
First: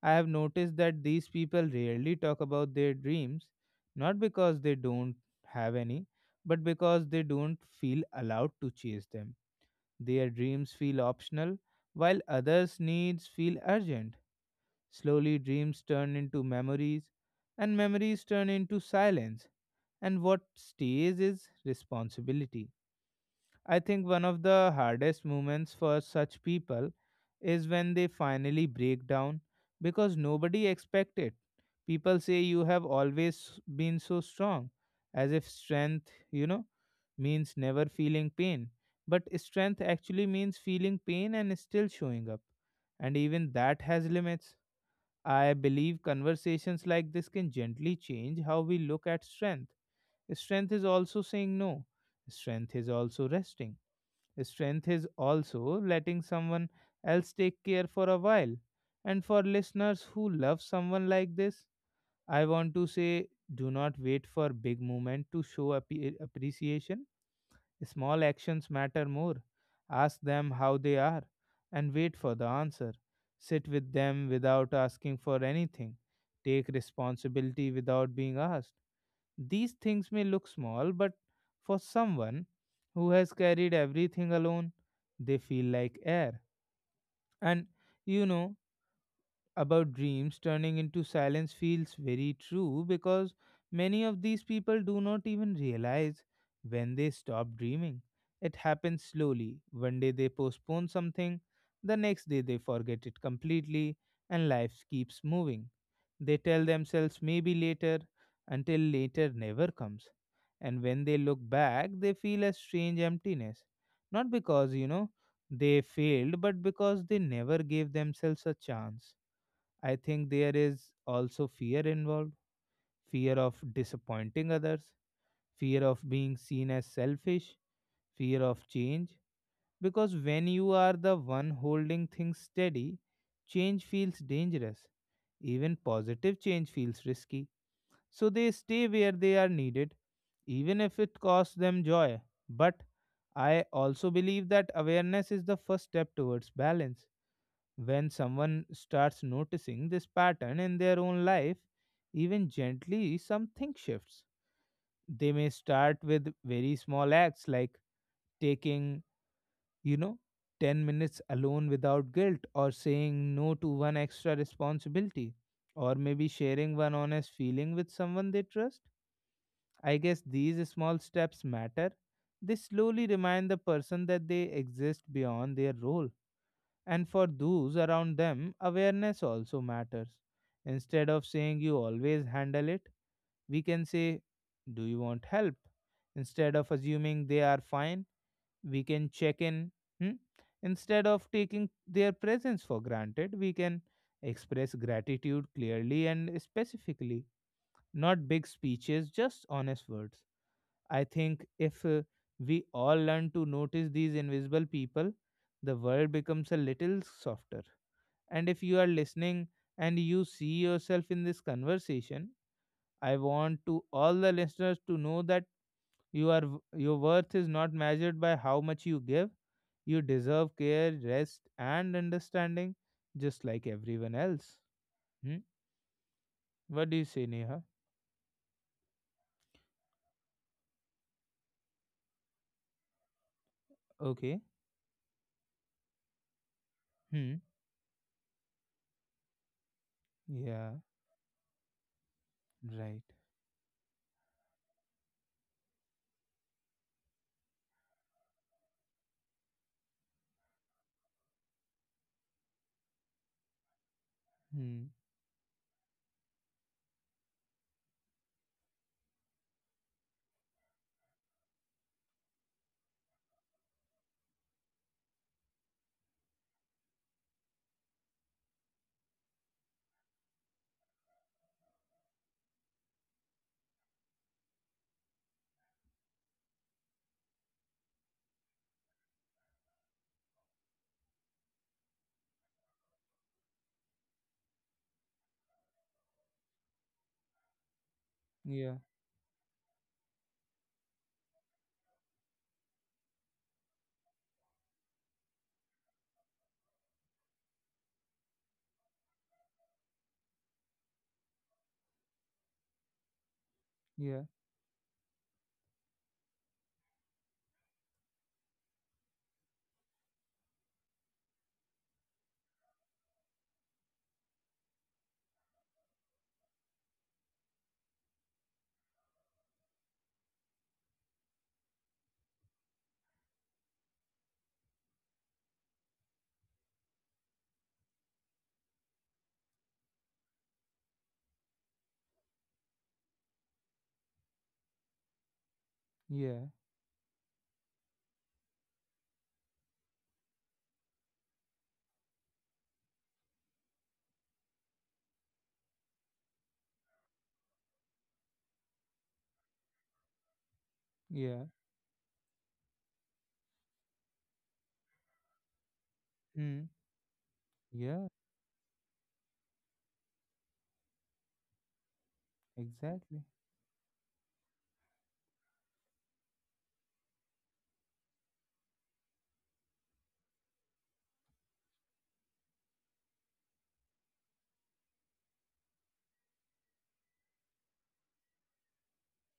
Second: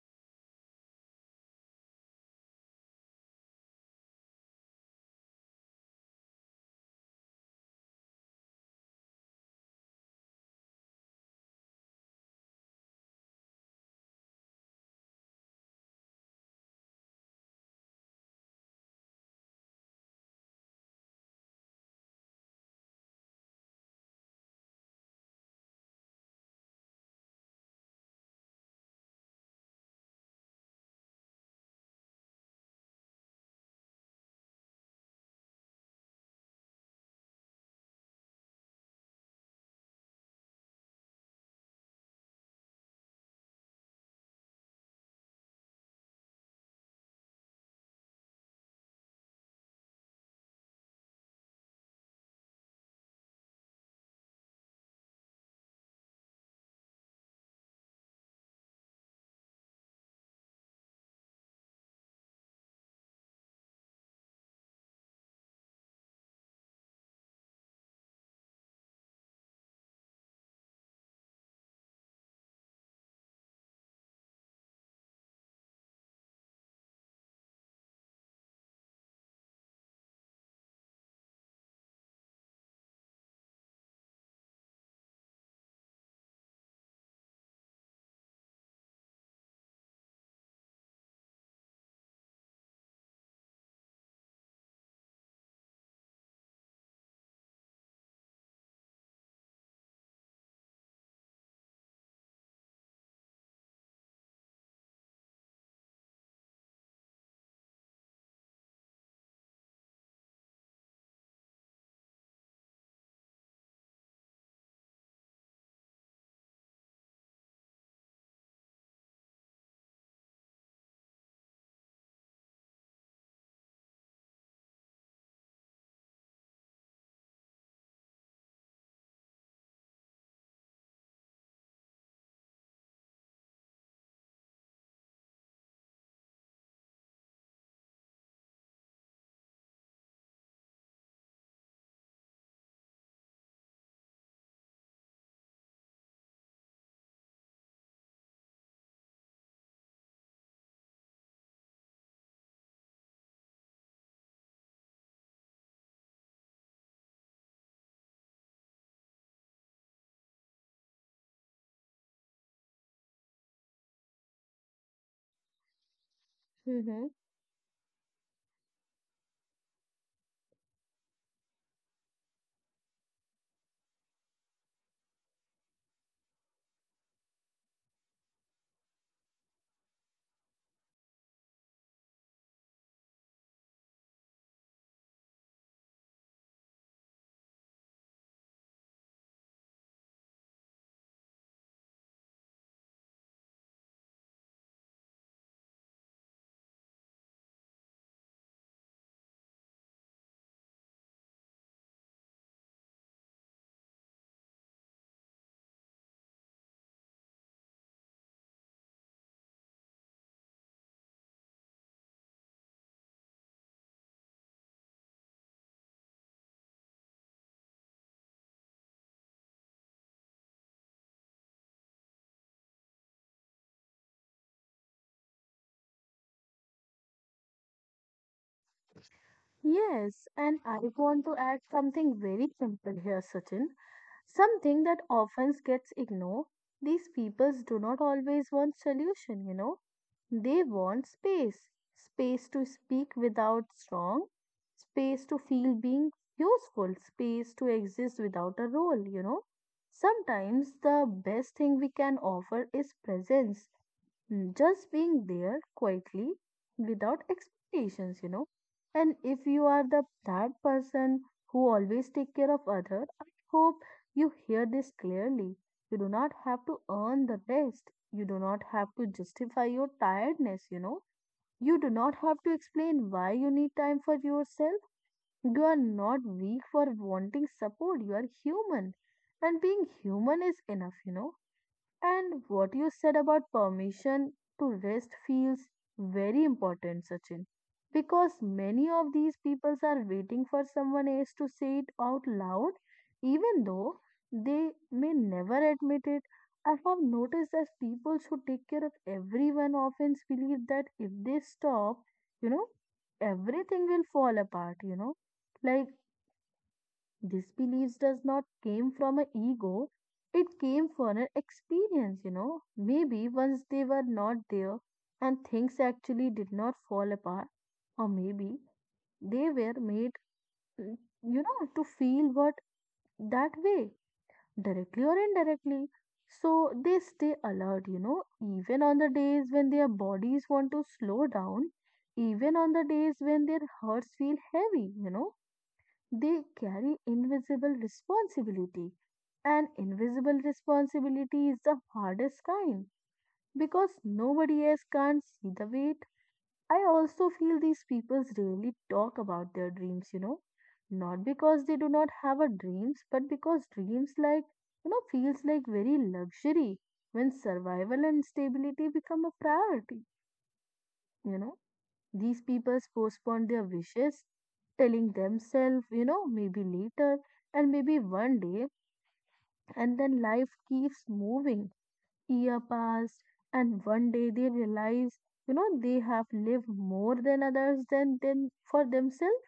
Speaker 1: I have noticed that these people rarely talk about their dreams, not because they don't have any, but because they don't feel allowed to chase them. Their dreams feel optional, while others' needs feel urgent. Slowly, dreams turn into memories, and memories turn into silence. And what stays is responsibility. I think one of the hardest moments for such people is when they finally break down, because nobody expected. People say you have always been so strong, as if strength, you know, means never feeling pain. But strength actually means feeling pain and still showing up. And even that has limits. I believe conversations like this can gently change how we look at strength. Strength is also saying no. Strength is also resting. Strength is also letting someone else take care for a while. And for listeners who love someone like this, I want to say, do not wait for big moment to show appe- appreciation. Small actions matter more. Ask them how they are and wait for the answer. Sit with them without asking for anything. Take responsibility without being asked. These things may look small, but for someone who has carried everything alone, they feel like air. And you know, about dreams turning into silence feels very true, because many of these people do not even realize when they stop dreaming. It happens slowly. One day they postpone something, the next day they forget it completely, and life keeps moving. They tell themselves maybe later, until later never comes. And when they look back, they feel a strange emptiness. Not because, you know, they failed, but because they never gave themselves a chance. I think there is also fear involved, fear of disappointing others, fear of being seen as selfish, fear of change. Because when you are the one holding things steady, change feels dangerous. Even positive change feels risky. So they stay where they are needed, even if it costs them joy. But I also believe that awareness is the first step towards balance. When someone starts noticing this pattern in their own life, even gently, something shifts. They may start with very small acts, like taking, you know, ten minutes alone without guilt, or saying no to one extra responsibility, or maybe sharing one
Speaker 2: Mm-hmm.
Speaker 1: honest feeling with someone they trust. I guess these small steps matter. They slowly remind the person that they exist beyond their role. And for those around them, awareness also matters. Instead of saying you always handle it, we can say, do you want help? Instead of assuming they are fine, we can check in. Hmm? Instead of taking their presence for granted, we can express gratitude clearly and specifically, not big speeches, just honest words. I think if uh, we all learn to notice these invisible people, the world becomes a little softer. And if you are listening and you see yourself in this conversation, I want to all the listeners to know that you are w- your worth is not measured by how much you give. You deserve care, rest, and understanding, just like everyone else. Hmm? What do you say, Neha?
Speaker 2: Yes, and I want to add something very simple here, Sachin.
Speaker 1: Okay.
Speaker 2: Something that often gets ignored. These
Speaker 1: Hmm.
Speaker 2: peoples do not always want solution, you know. They
Speaker 1: Yeah.
Speaker 2: want space. Space to
Speaker 1: Right.
Speaker 2: speak without strong, space to feel being useful, space to exist without a role, you know. Sometimes the best thing we can offer is presence. Mm, just
Speaker 1: Hmm.
Speaker 2: being there quietly without expectations, you know, and if you are the that person who always take care of other, I hope you hear this clearly. You do not have to earn the rest, you do not have to justify your tiredness, you know, you do not have to explain why you need time for yourself. You are not weak for wanting support, you are human, and being human is enough, you know. And what you said about permission to rest feels very important, Sachin, because
Speaker 1: Yeah.
Speaker 2: many of these peoples are waiting for someone else to say it out loud, even though they may never admit it. I have noticed that people who take care of everyone often believe that if they stop, you know, everything will
Speaker 1: Yeah.
Speaker 2: fall apart, you know. Like this beliefs does not came from an ego. It came from an experience, you know. Maybe once they were not there and things actually did not fall apart, or maybe they were made, mm, you know, to feel what that way, directly or indirectly. So they stay alert, you know, even on the days when their bodies want to slow down, even on the days when their hearts feel heavy, you know, they
Speaker 1: Yeah.
Speaker 2: carry invisible responsibility. And invisible responsibility is the hardest kind because nobody else can't see the weight. I also feel these people rarely talk about their dreams, you know, not
Speaker 1: Yeah.
Speaker 2: because they do not have a dreams, but because dreams like, you know, feels like very luxury
Speaker 1: Hmm.
Speaker 2: when survival
Speaker 1: Yeah.
Speaker 2: and stability become a priority, you know. These people
Speaker 1: Exactly.
Speaker 2: postpone their wishes telling themselves, you know, maybe later and maybe one day. And then life keeps moving. Year pass, and one day they realize, you know, they have lived more than others than than for themselves.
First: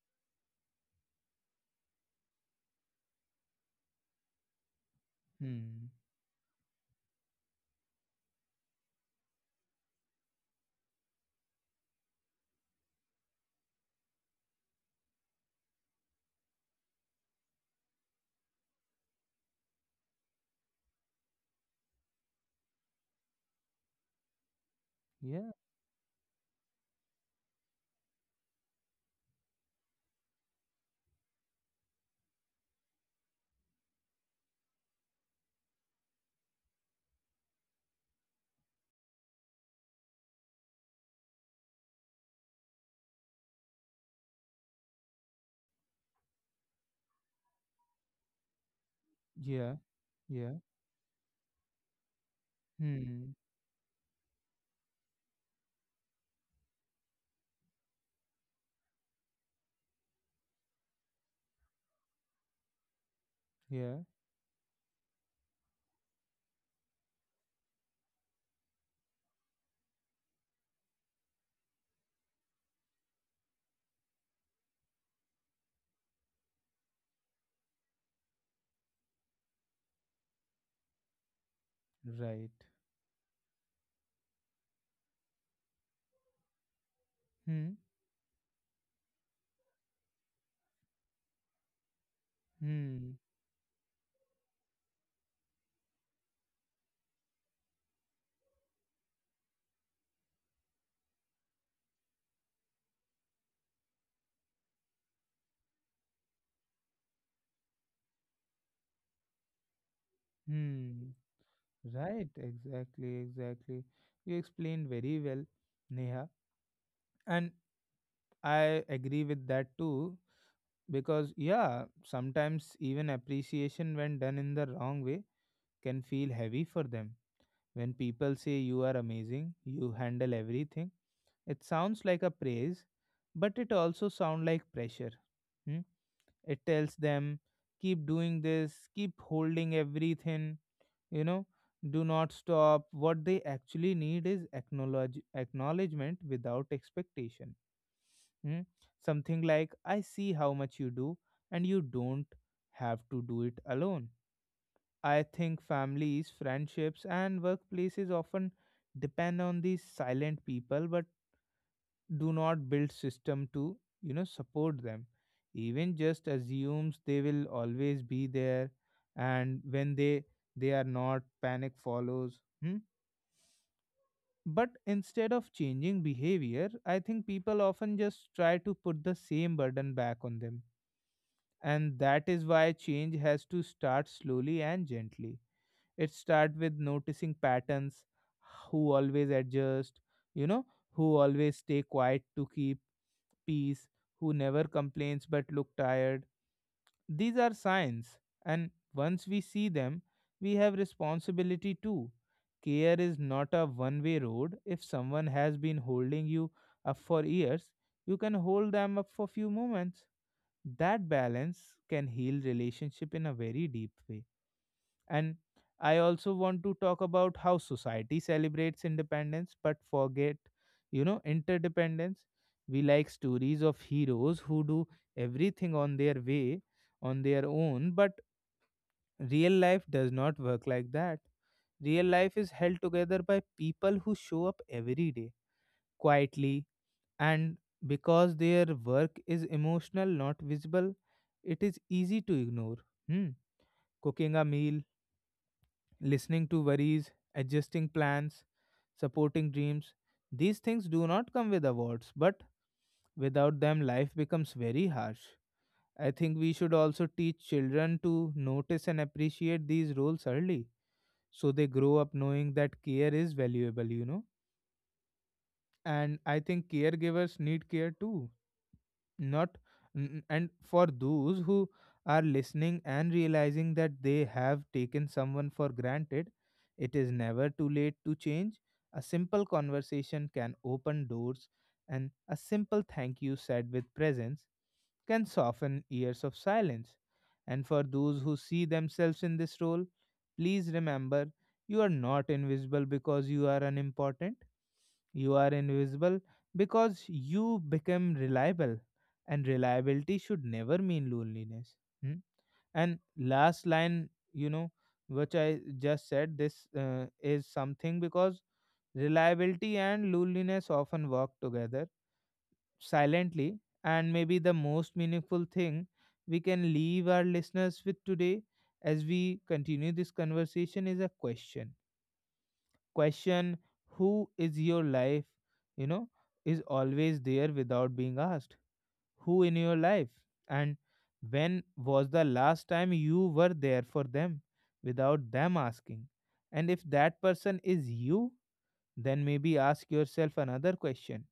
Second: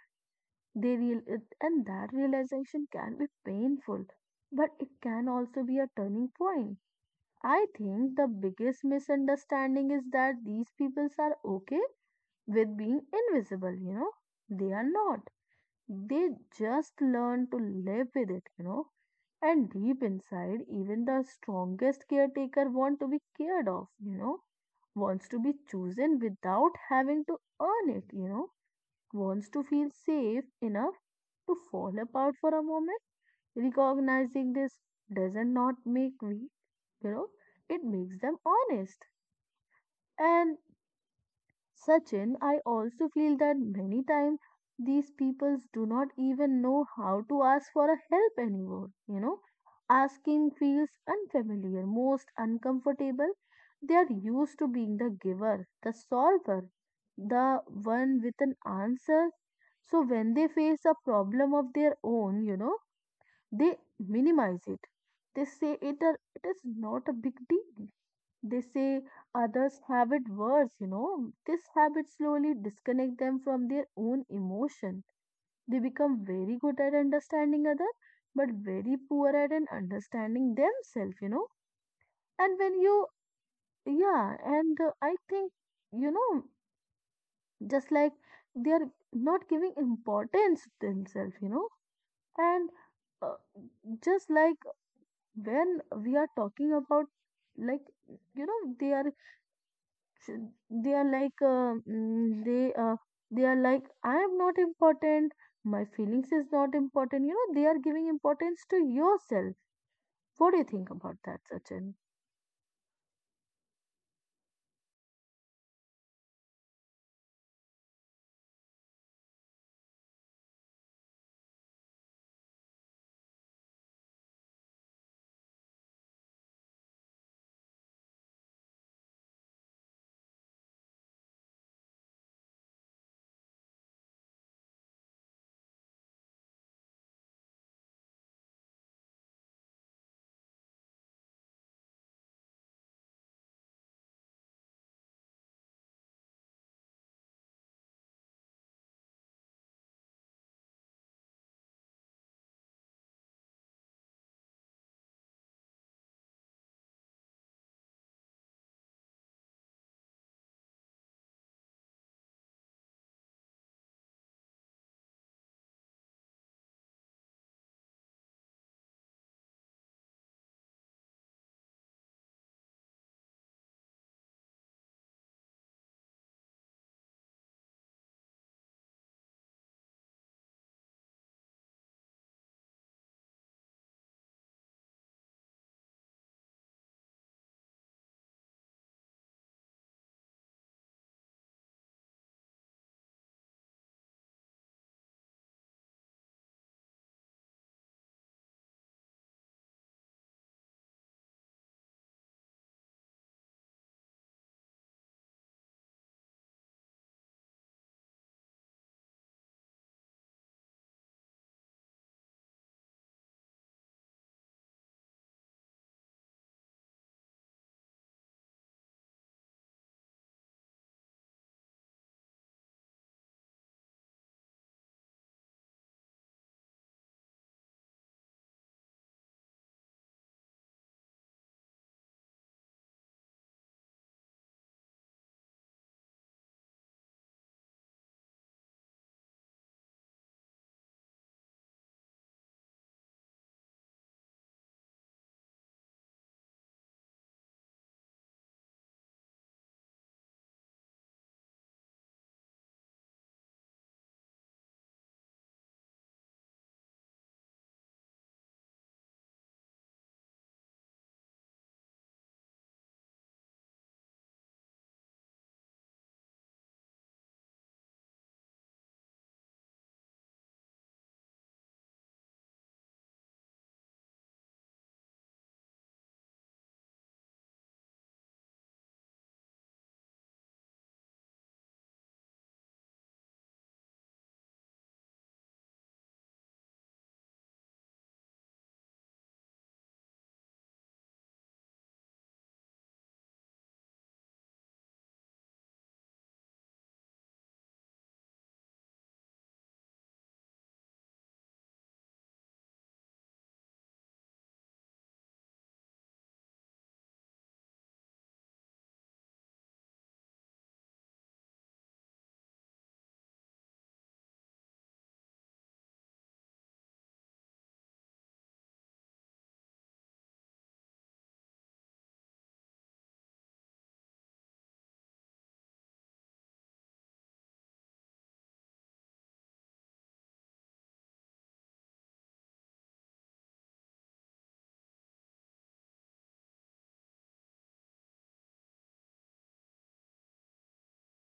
Speaker 2: They real And that realization can be painful, but it can also be
Speaker 1: Hmm.
Speaker 2: a turning point. I think the biggest misunderstanding is that these peoples are okay with being invisible, you know. They are not. They just learn to live with it, you know. And deep inside, even the strongest caretaker want to be cared of, you know, wants to
Speaker 1: Yeah.
Speaker 2: be chosen without having to earn it, you know, wants to feel safe enough to fall apart for a moment. Recognizing this doesn't not make weak, you know, it makes them honest. And Sachin, I also feel that many times these people do not even know how to ask for a help anymore. You know,
Speaker 1: Yeah. Yeah.
Speaker 2: asking feels unfamiliar, most
Speaker 1: Hmm.
Speaker 2: uncomfortable. They are used to being the giver, the solver, the one with an answer. So when they face a problem of their own, you know, they
Speaker 1: Yeah.
Speaker 2: minimize it. They say it, are, it is not a big deal, they say others have it worse, you know. This habit slowly disconnect them from their own emotion. They become very good at understanding others, but very poor at an understanding themselves, you know.
Speaker 1: Right.
Speaker 2: And when you, yeah, and uh, I think, you know,
Speaker 1: Hmm.
Speaker 2: just like they are not giving importance to themselves, you know. And
Speaker 1: Hmm.
Speaker 2: uh, just like when we are talking about like you know they are sh- they are like uh, mm, they uh, they are like, I am not important, my feelings is not important, you know, they are giving importance to yourself. What do you think
Speaker 1: Hmm.
Speaker 2: about that, Sachin?
Speaker 1: Right. Exactly. Exactly. You explained very well, Neha, and I agree with that too. Because yeah, sometimes even appreciation, when done in the wrong way, can feel heavy for them. When people say you are amazing, you handle everything, it sounds like a praise, but it also sounds like pressure. Hmm? It tells them keep doing this, keep holding everything, you know do not stop. What they actually need is acknowledge acknowledgement without expectation. Hmm? Something like I see how much you do, and you don't have to do it alone. I think families, friendships and workplaces often depend on these silent people, but do not build system to you know support them. Even just assumes they will always be there, and when they they are not, panic follows. Hmm. But instead of changing behavior, I think people often just try to put the same burden back on them. And that is why change has to start slowly and gently. It starts with noticing patterns, who always adjust, you know, who always stay quiet to keep peace, who never complains but look tired. These are signs, and once we see them, we have responsibility too. Care is not a one way road. If someone has been holding you up for years, you can hold them up for few moments. That balance can heal relationship in a very deep way. And I also want to talk about how society celebrates independence but forget, you know, interdependence. We like stories of heroes who do everything on their way, on their own, but real life does not work like that. Real life is held together by people who show up every day, quietly, and because their work is emotional, not visible, it is easy to ignore. Hmm. Cooking a meal, listening to worries, adjusting plans, supporting dreams. These things do not come with awards, but without them, life becomes very harsh. I think we should also teach children to notice and appreciate these roles early, so they grow up knowing that care is valuable, you know. And I think caregivers need care too. Not n- And for those who are listening and realizing that they have taken someone for granted, it is never too late to change. A simple conversation can open doors, and a simple thank you said with presence can soften years of silence. And for those who see themselves in this role, please remember, you are not invisible because you are unimportant. You are invisible because you become reliable, and reliability should never mean loneliness. Hmm? And last line, you know, which I just said, this uh, is something, because reliability and loneliness often work together silently, and maybe the most meaningful thing we can leave our listeners with today as we continue this conversation is a question. Question, who is your life you know is always there without being asked? Who in your life, and when was the last time you were there for them without them asking? And if that person is you, then maybe ask yourself another question:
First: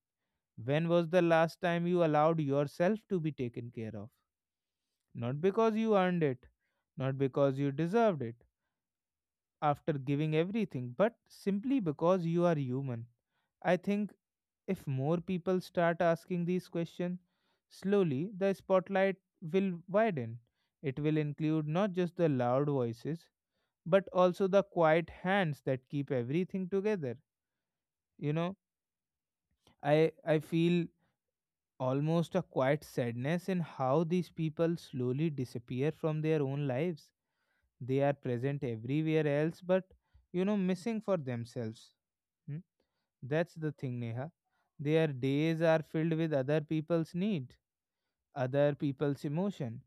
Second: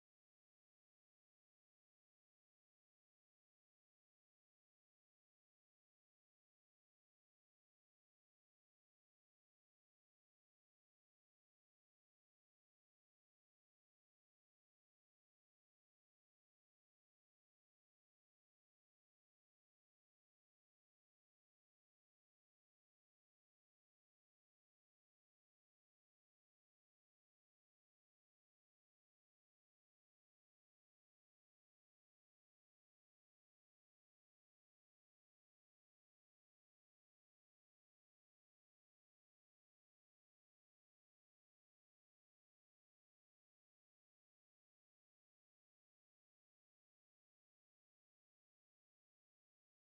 Speaker 1: when was the last time you allowed yourself to be taken care of, not because you earned it, not because you deserved it after giving everything, but simply because you are human? I think, if more people start asking these questions, slowly the spotlight will widen. It will include not just the loud voices, but also the quiet hands that keep everything together. You know, I, I feel almost a quiet sadness in how these people slowly disappear from their own lives. They are present everywhere else, but, you know, missing for themselves. Hmm? That's the thing, Neha. Their days are filled with other people's need, other people's emotion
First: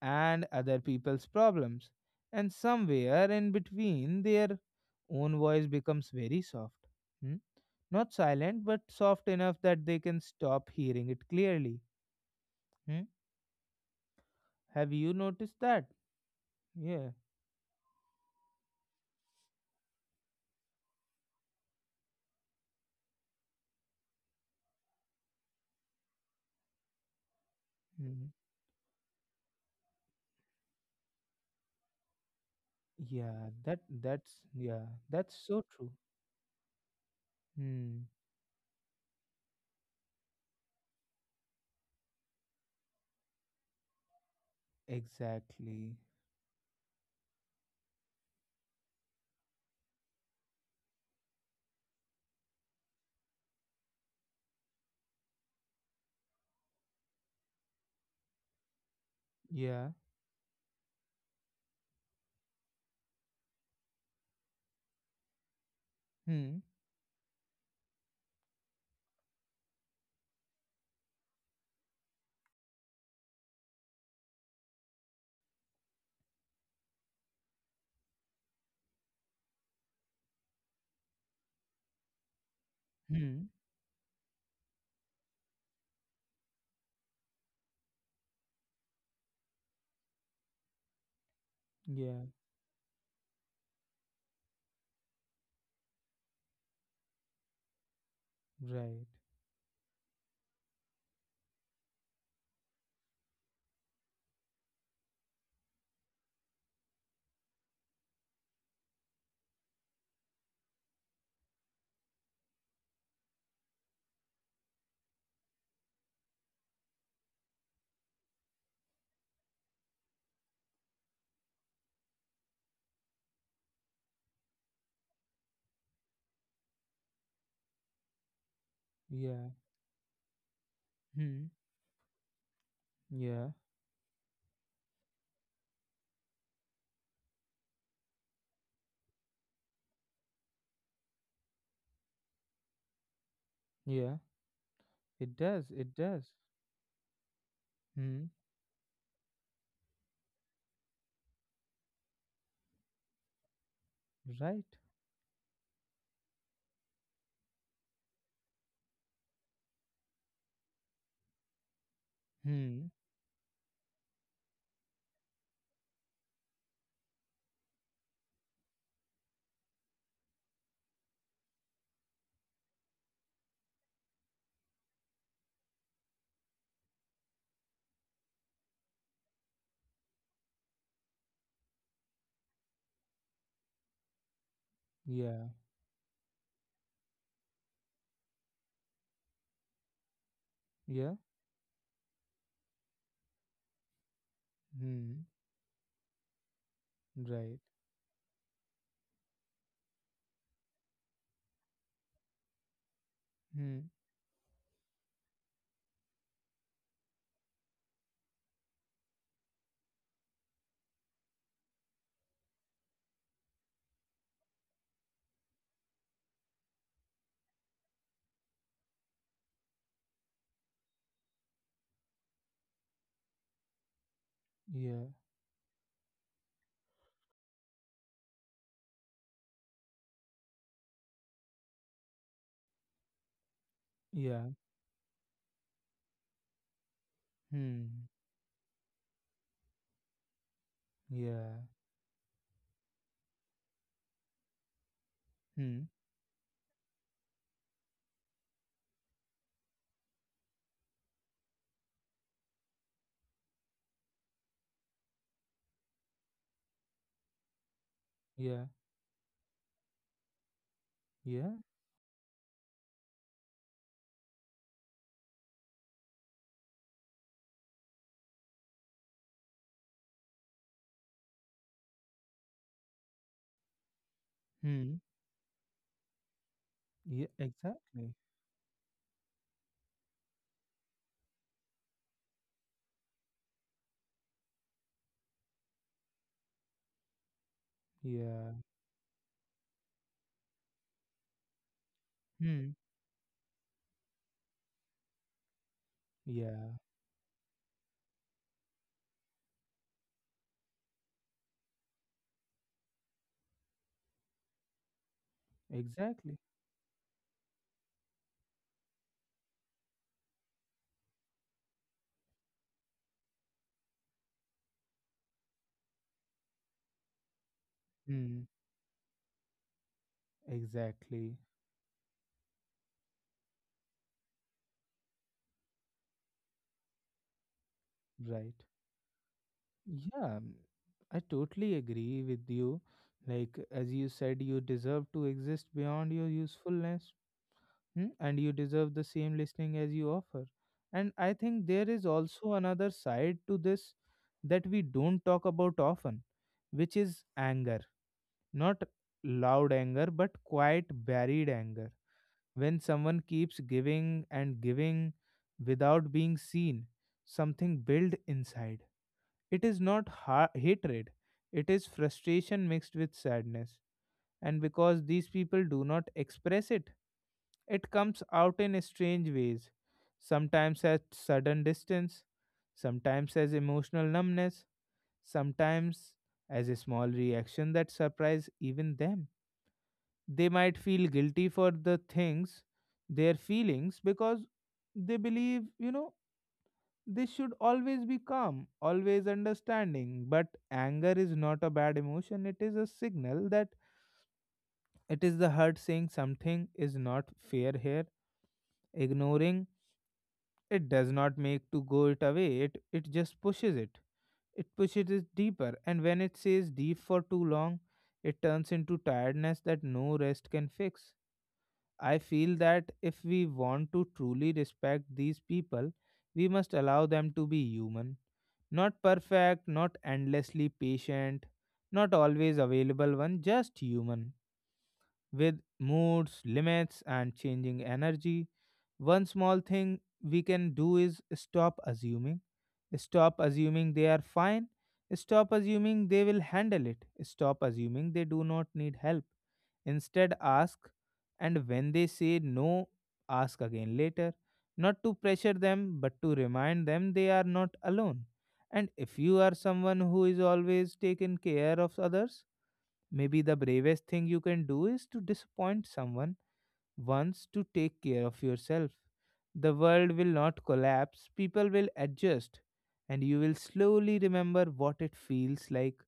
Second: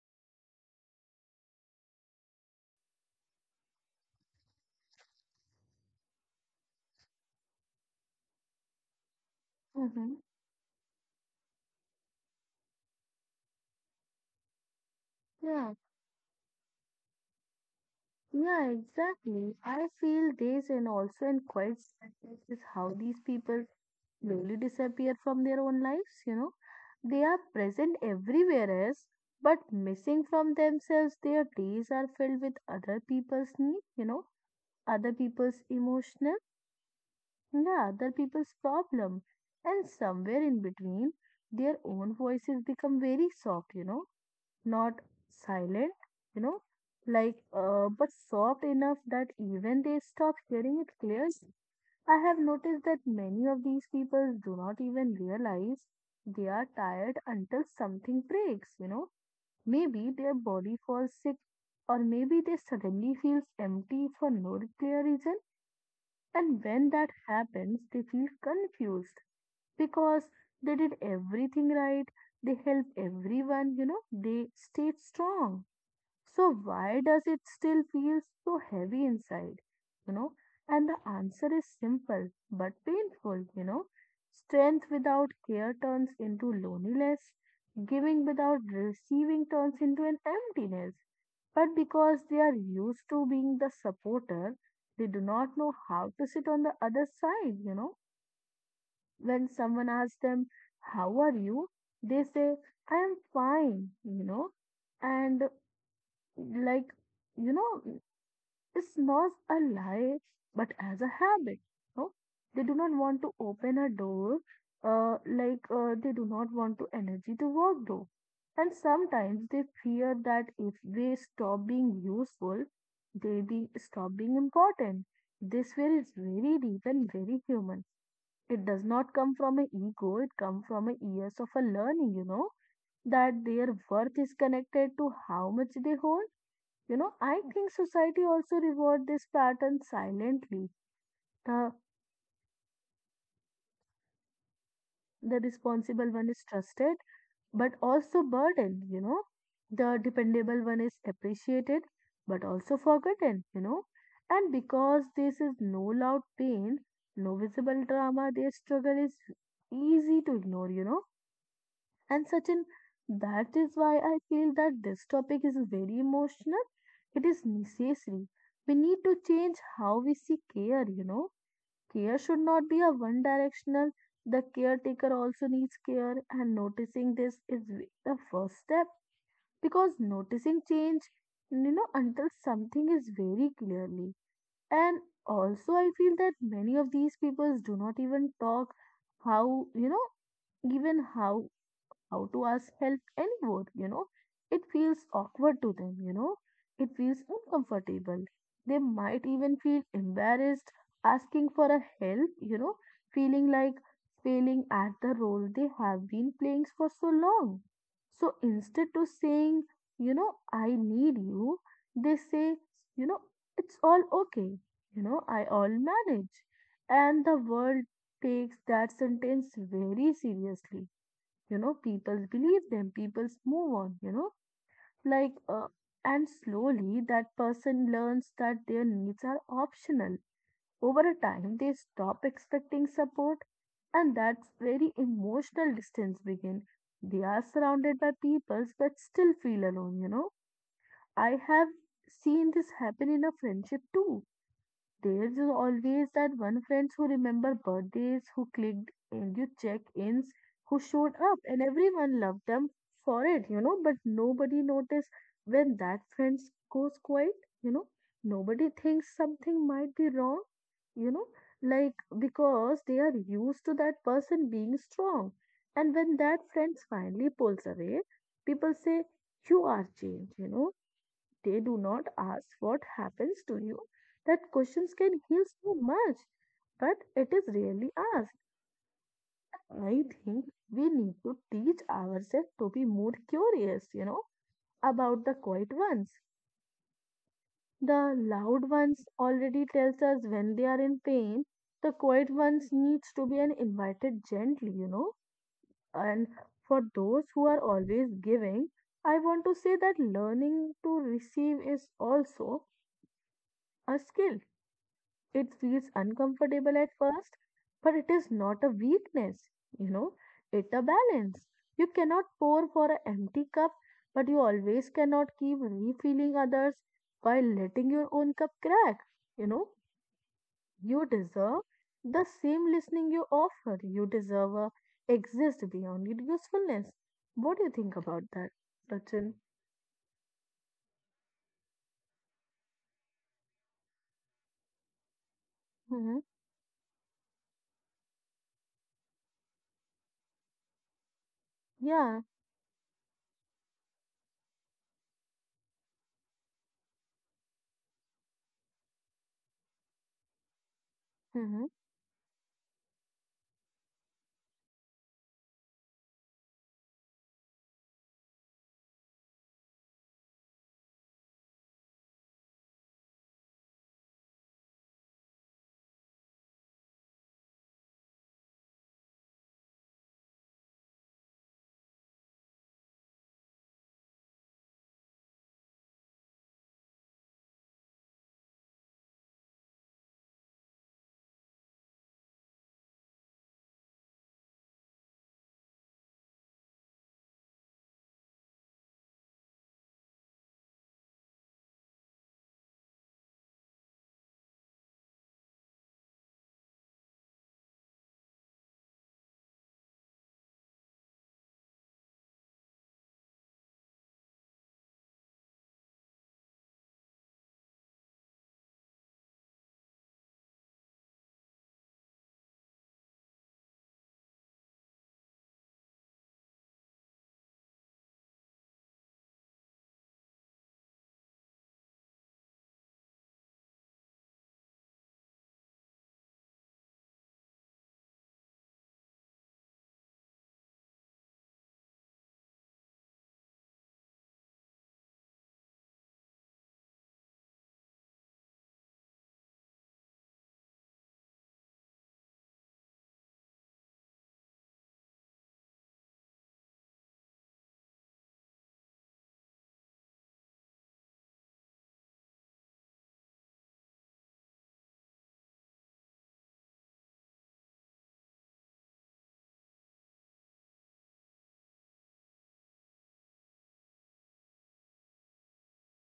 Speaker 1: and other people's problems, and somewhere in between their own voice becomes very soft. Hmm? Not silent, but soft enough that they
Speaker 2: Mm-hmm.
Speaker 1: can stop hearing it clearly. Hmm? Have you noticed
Speaker 2: Yeah,
Speaker 1: that? Yeah.
Speaker 2: yeah, exactly. I feel this and also in quiet sadness is how these people slowly disappear from their own lives, you know. They are present
Speaker 1: Hmm.
Speaker 2: everywhere else, but missing from themselves, their days are filled with other
Speaker 1: Yeah,
Speaker 2: people's
Speaker 1: that
Speaker 2: needs, you know.
Speaker 1: that's yeah,
Speaker 2: Other
Speaker 1: that's so
Speaker 2: people's
Speaker 1: true.
Speaker 2: emotional, yeah,
Speaker 1: Hmm.
Speaker 2: other people's problem, and somewhere in between, their own voices become very soft, you know, not
Speaker 1: Exactly.
Speaker 2: silent, you know, like uh, but soft enough that even they stop hearing it clearly. I have noticed that many of these people do not even realize they are tired until something breaks, you know.
Speaker 1: Yeah.
Speaker 2: Maybe their body falls sick, or maybe they suddenly feels empty for no clear reason,
Speaker 1: Hmm.
Speaker 2: and when that happens, they feel confused because they did everything right. They help everyone, you know, they stayed strong. So, why does it still feel so heavy inside? You know, and the answer is simple but
Speaker 1: Hmm.
Speaker 2: painful. You know, strength without care turns into loneliness, giving without receiving turns into an emptiness. But
Speaker 1: Yeah.
Speaker 2: because they are used to being the supporter, they do not know how to sit on the other side. You know,
Speaker 1: Right.
Speaker 2: when someone asks them, how are you? They say, I am fine, you know, and like you know it's not a lie, but as a habit, no, they do not want to open a door, uh, like uh, they do not want to energy to work though. And sometimes they fear that if they stop being useful, they be stop being important. This fear is very deep and very human. It does not come
Speaker 1: Yeah.
Speaker 2: from an ego, it comes from a years of
Speaker 1: Hmm.
Speaker 2: a learning, you know, that
Speaker 1: Yeah.
Speaker 2: their worth is connected to how much they hold. You know, I think society also reward this pattern silently. The
Speaker 1: Yeah, it
Speaker 2: the
Speaker 1: does it
Speaker 2: responsible
Speaker 1: does
Speaker 2: one is trusted, but
Speaker 1: Hmm.
Speaker 2: also burdened, you know. The dependable one is appreciated, but also forgotten, you know. And
Speaker 1: Right.
Speaker 2: because this is no loud pain, no visible drama, their struggle is easy to ignore, you know. And Sachin,
Speaker 1: Hmm.
Speaker 2: that is why I feel that this topic is very emotional. It is necessary. We need to change how we see care, you know Care should not be a one directional. The caretaker also needs care, and noticing this is v- the first step because noticing change, you know, until something is very clearly. And
Speaker 1: Yeah.
Speaker 2: also, I feel that many of these people do not even talk how, you know, even
Speaker 1: Yeah.
Speaker 2: how how to ask help anymore, you know. It feels
Speaker 1: Hmm.
Speaker 2: awkward to them, you know. It feels
Speaker 1: Right.
Speaker 2: uncomfortable. They might even feel embarrassed asking for a help, you know, feeling
Speaker 1: Hmm.
Speaker 2: like failing at the role they have been playing for so long. So instead to saying, you know, I need you, they say, you know, it's all okay. You know, I all manage. And the world takes that sentence very seriously you know People believe them, people move on you know
Speaker 1: Yeah.
Speaker 2: like uh, and slowly that person learns that their needs are optional over a time they stop expecting support and that
Speaker 1: Yeah.
Speaker 2: very emotional distance begin they are surrounded
Speaker 1: Hmm.
Speaker 2: by people but still feel alone you know I
Speaker 1: Yeah.
Speaker 2: have seen this happen in a friendship too there's
Speaker 1: Hmm.
Speaker 2: always that one friend who remember birthdays, who clicked and you check-ins, who showed up, and everyone loved them for it, you know. But nobody noticed when that friend goes quiet, you know.
Speaker 1: Yeah.
Speaker 2: Nobody thinks something might be wrong, you know,
Speaker 1: Yeah.
Speaker 2: like because they are used to that person being strong. And when that friend finally pulls away, people say, "You are changed," you know They do not ask what happens to you. That
Speaker 1: Hmm.
Speaker 2: questions can heal so much, but
Speaker 1: Yeah.
Speaker 2: it is rarely
Speaker 1: Exactly.
Speaker 2: asked. I think we need to teach ourselves to be more curious, you know, about the quiet ones. The
Speaker 1: Yeah.
Speaker 2: loud ones already tells us when they are in pain. The quiet ones
Speaker 1: Hmm.
Speaker 2: needs to be an invited gently, you know. And
Speaker 1: Yeah.
Speaker 2: for those who are always giving, I want to say that learning to receive is also a skill. It feels
Speaker 1: Exactly.
Speaker 2: uncomfortable at first, but it is not a weakness, you know, it's a balance. You cannot pour for an empty cup, but you always cannot keep refilling others while letting your
Speaker 1: Hmm.
Speaker 2: own cup crack. You know, you
Speaker 1: Exactly.
Speaker 2: deserve the same listening you offer. You deserve a exist beyond your usefulness. What do you think about
Speaker 1: Right.
Speaker 2: that, Sachin?
Speaker 1: Yeah. I totally agree with you. Like as you said, you deserve to exist beyond
Speaker 2: Hmm.
Speaker 1: your usefulness. Hmm? And you deserve the same listening as you offer. And I think there is
Speaker 2: Yeah.
Speaker 1: also another side to this that we don't talk about often, which is anger. Not loud anger, but quiet, buried
Speaker 2: Mm-hmm.
Speaker 1: anger. When someone keeps giving and giving without being seen, something built inside. It is not ha- hatred, it is frustration mixed with sadness. And because these people do not express it, it comes out in strange ways, sometimes as sudden distance, sometimes as emotional numbness, sometimes as a small reaction that surprise even them. They might feel guilty for the things, their feelings, because they believe, you know, they should always be calm, always understanding. But anger is not a bad emotion, it is a signal that it is the heart saying something is not fair here. Ignoring it does not make to go it away. It it just pushes it. It pushes it deeper, and when it stays deep for too long, it turns into tiredness that no rest can fix. I feel that if we want to truly respect these people, we must allow them to be human. Not perfect, not endlessly patient, not always available one, just human with moods, limits, and changing energy. One small thing we can do is stop assuming. Stop assuming they are fine. Stop assuming they will handle it. Stop assuming they do not need help. Instead, ask, and when they say no, ask again later. Not to pressure them, but to remind them they are not alone. And if you are someone who is always taking care of others, maybe the bravest thing you can do is to disappoint someone once to take care of yourself. The world will not collapse, people will adjust, and you will slowly remember what it feels like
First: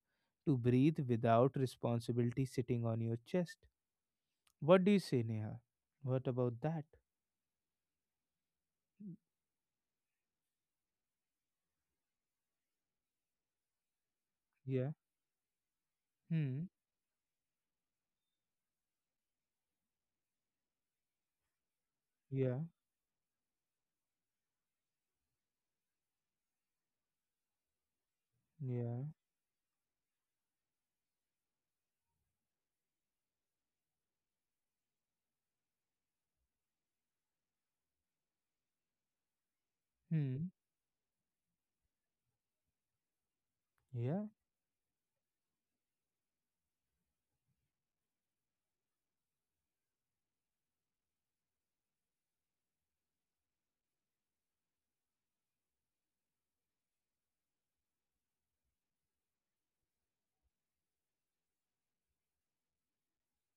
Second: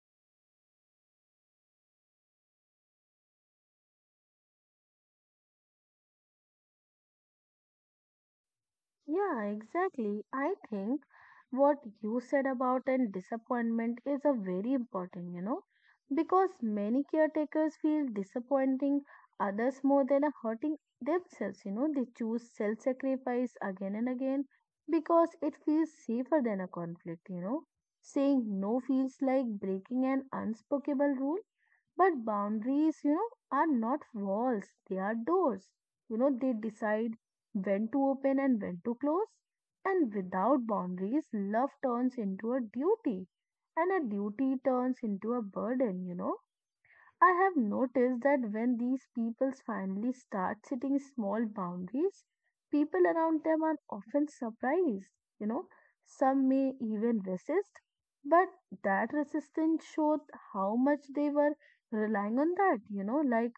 Speaker 1: to breathe without responsibility sitting on your chest. What do you say, Neha? What about that?
Speaker 2: Yeah, exactly. I think what you said about and disappointment is a very
Speaker 1: Yeah.
Speaker 2: important, you know, because
Speaker 1: Hmm.
Speaker 2: many caretakers feel disappointing others more than a hurting themselves, you know, they choose
Speaker 1: Yeah.
Speaker 2: self-sacrifice again and again because it feels safer than a conflict, you know. Saying no
Speaker 1: Yeah.
Speaker 2: feels like breaking an unspoken rule, but boundaries, you know, are not walls, they are doors. You know, they decide when to open and when to close. And
Speaker 1: Hmm.
Speaker 2: without boundaries, love turns into a duty, and a
Speaker 1: Yeah.
Speaker 2: duty turns into a burden, you know. I have noticed that when these people finally start setting small boundaries, people around them are often surprised. You know, some may even resist, but that resistance showed how much they were relying on that, you know, like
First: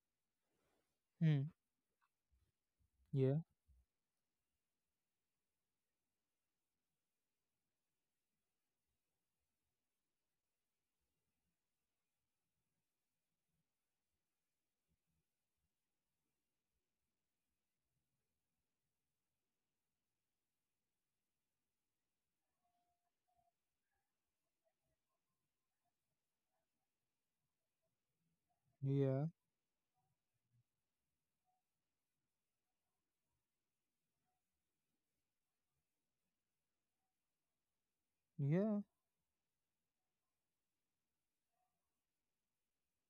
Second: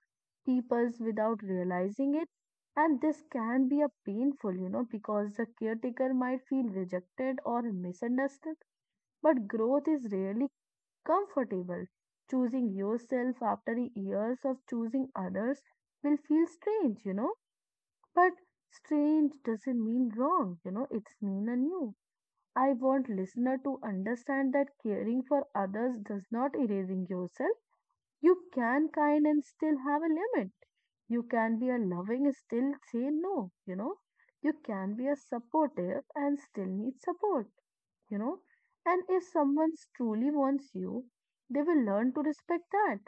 Speaker 2: people's without
Speaker 1: Hmm.
Speaker 2: realizing it. And this
Speaker 1: Yeah.
Speaker 2: can be a painful, you know, because the caretaker might feel rejected or misunderstood. But growth is rarely comfortable. Choosing yourself after years of choosing others will feel strange, you know. But strange doesn't mean wrong, you know, it's mean a new. I want listener to understand that caring for others does not erasing yourself. You can
Speaker 1: Yeah.
Speaker 2: kind and still have a limit. You can be a loving and still say no, you know. You can be a supportive and still need support you know.
Speaker 1: Yeah.
Speaker 2: And if someone truly wants you, they will learn to respect that.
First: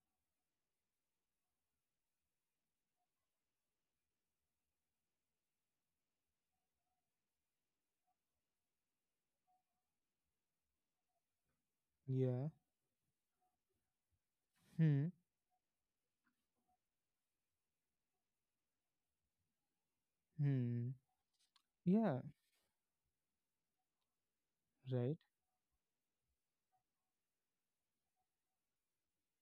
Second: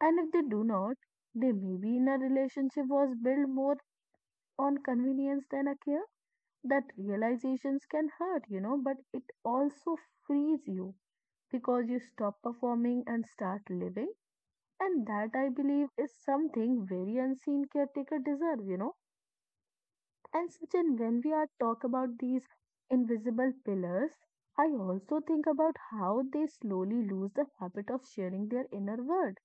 Speaker 2: And if they do not, they may be in a relationship was built more on convenience than a care. That realizations can hurt, you know, but it also frees you because you stop
Speaker 1: Yeah.
Speaker 2: performing and start living. And
Speaker 1: Hmm.
Speaker 2: that I believe is something very unseen caretaker deserve, you know and
Speaker 1: Hmm.
Speaker 2: Sachin, when we are talk about
Speaker 1: Yeah.
Speaker 2: these invisible pillars, I also
Speaker 1: Right.
Speaker 2: think about how they slowly lose the habit of sharing their inner world.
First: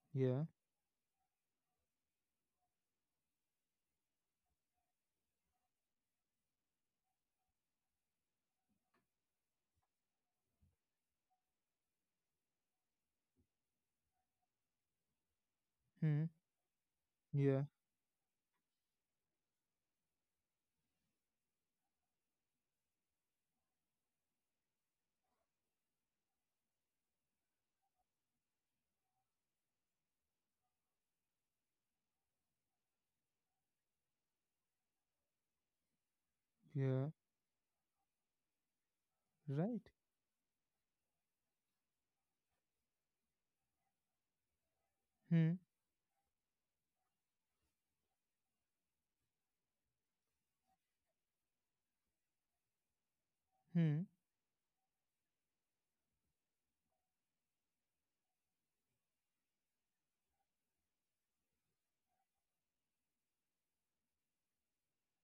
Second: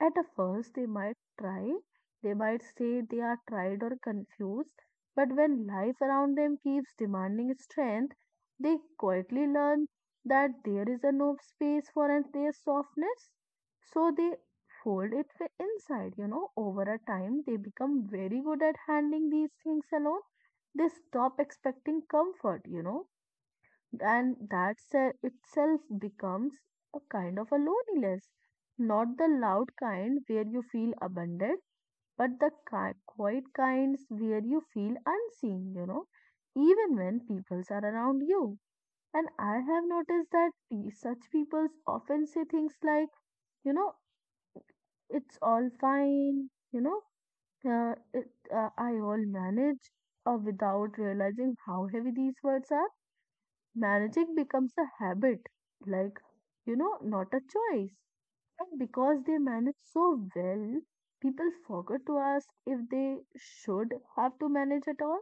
Speaker 2: At a
Speaker 1: Yeah.
Speaker 2: first, they might try, they might say they are tired or confused, but when life around them keeps demanding strength, they quietly learn that there is no space for an- their softness. So they fold it wi- inside,
Speaker 1: Hmm.
Speaker 2: you know. Over a time, they
Speaker 1: Yeah,
Speaker 2: become very good at handling these things alone. They stop expecting comfort, you know and that se- itself becomes a kind of a loneliness, not the loud kind where you feel abandoned, but the ki- quiet kinds where you feel unseen, you know, even
Speaker 1: yeah,
Speaker 2: when peoples are around you. And I have
Speaker 1: right.
Speaker 2: noticed that pe- such peoples often say things like, you know, it's
Speaker 1: Hmm,
Speaker 2: all fine, you know, uh, it, uh, I all manage, or without realizing how heavy these words are.
Speaker 1: hmm.
Speaker 2: Managing becomes a habit, like, you know, not a choice. And because they manage so well, people forget to ask if they should have to manage at all.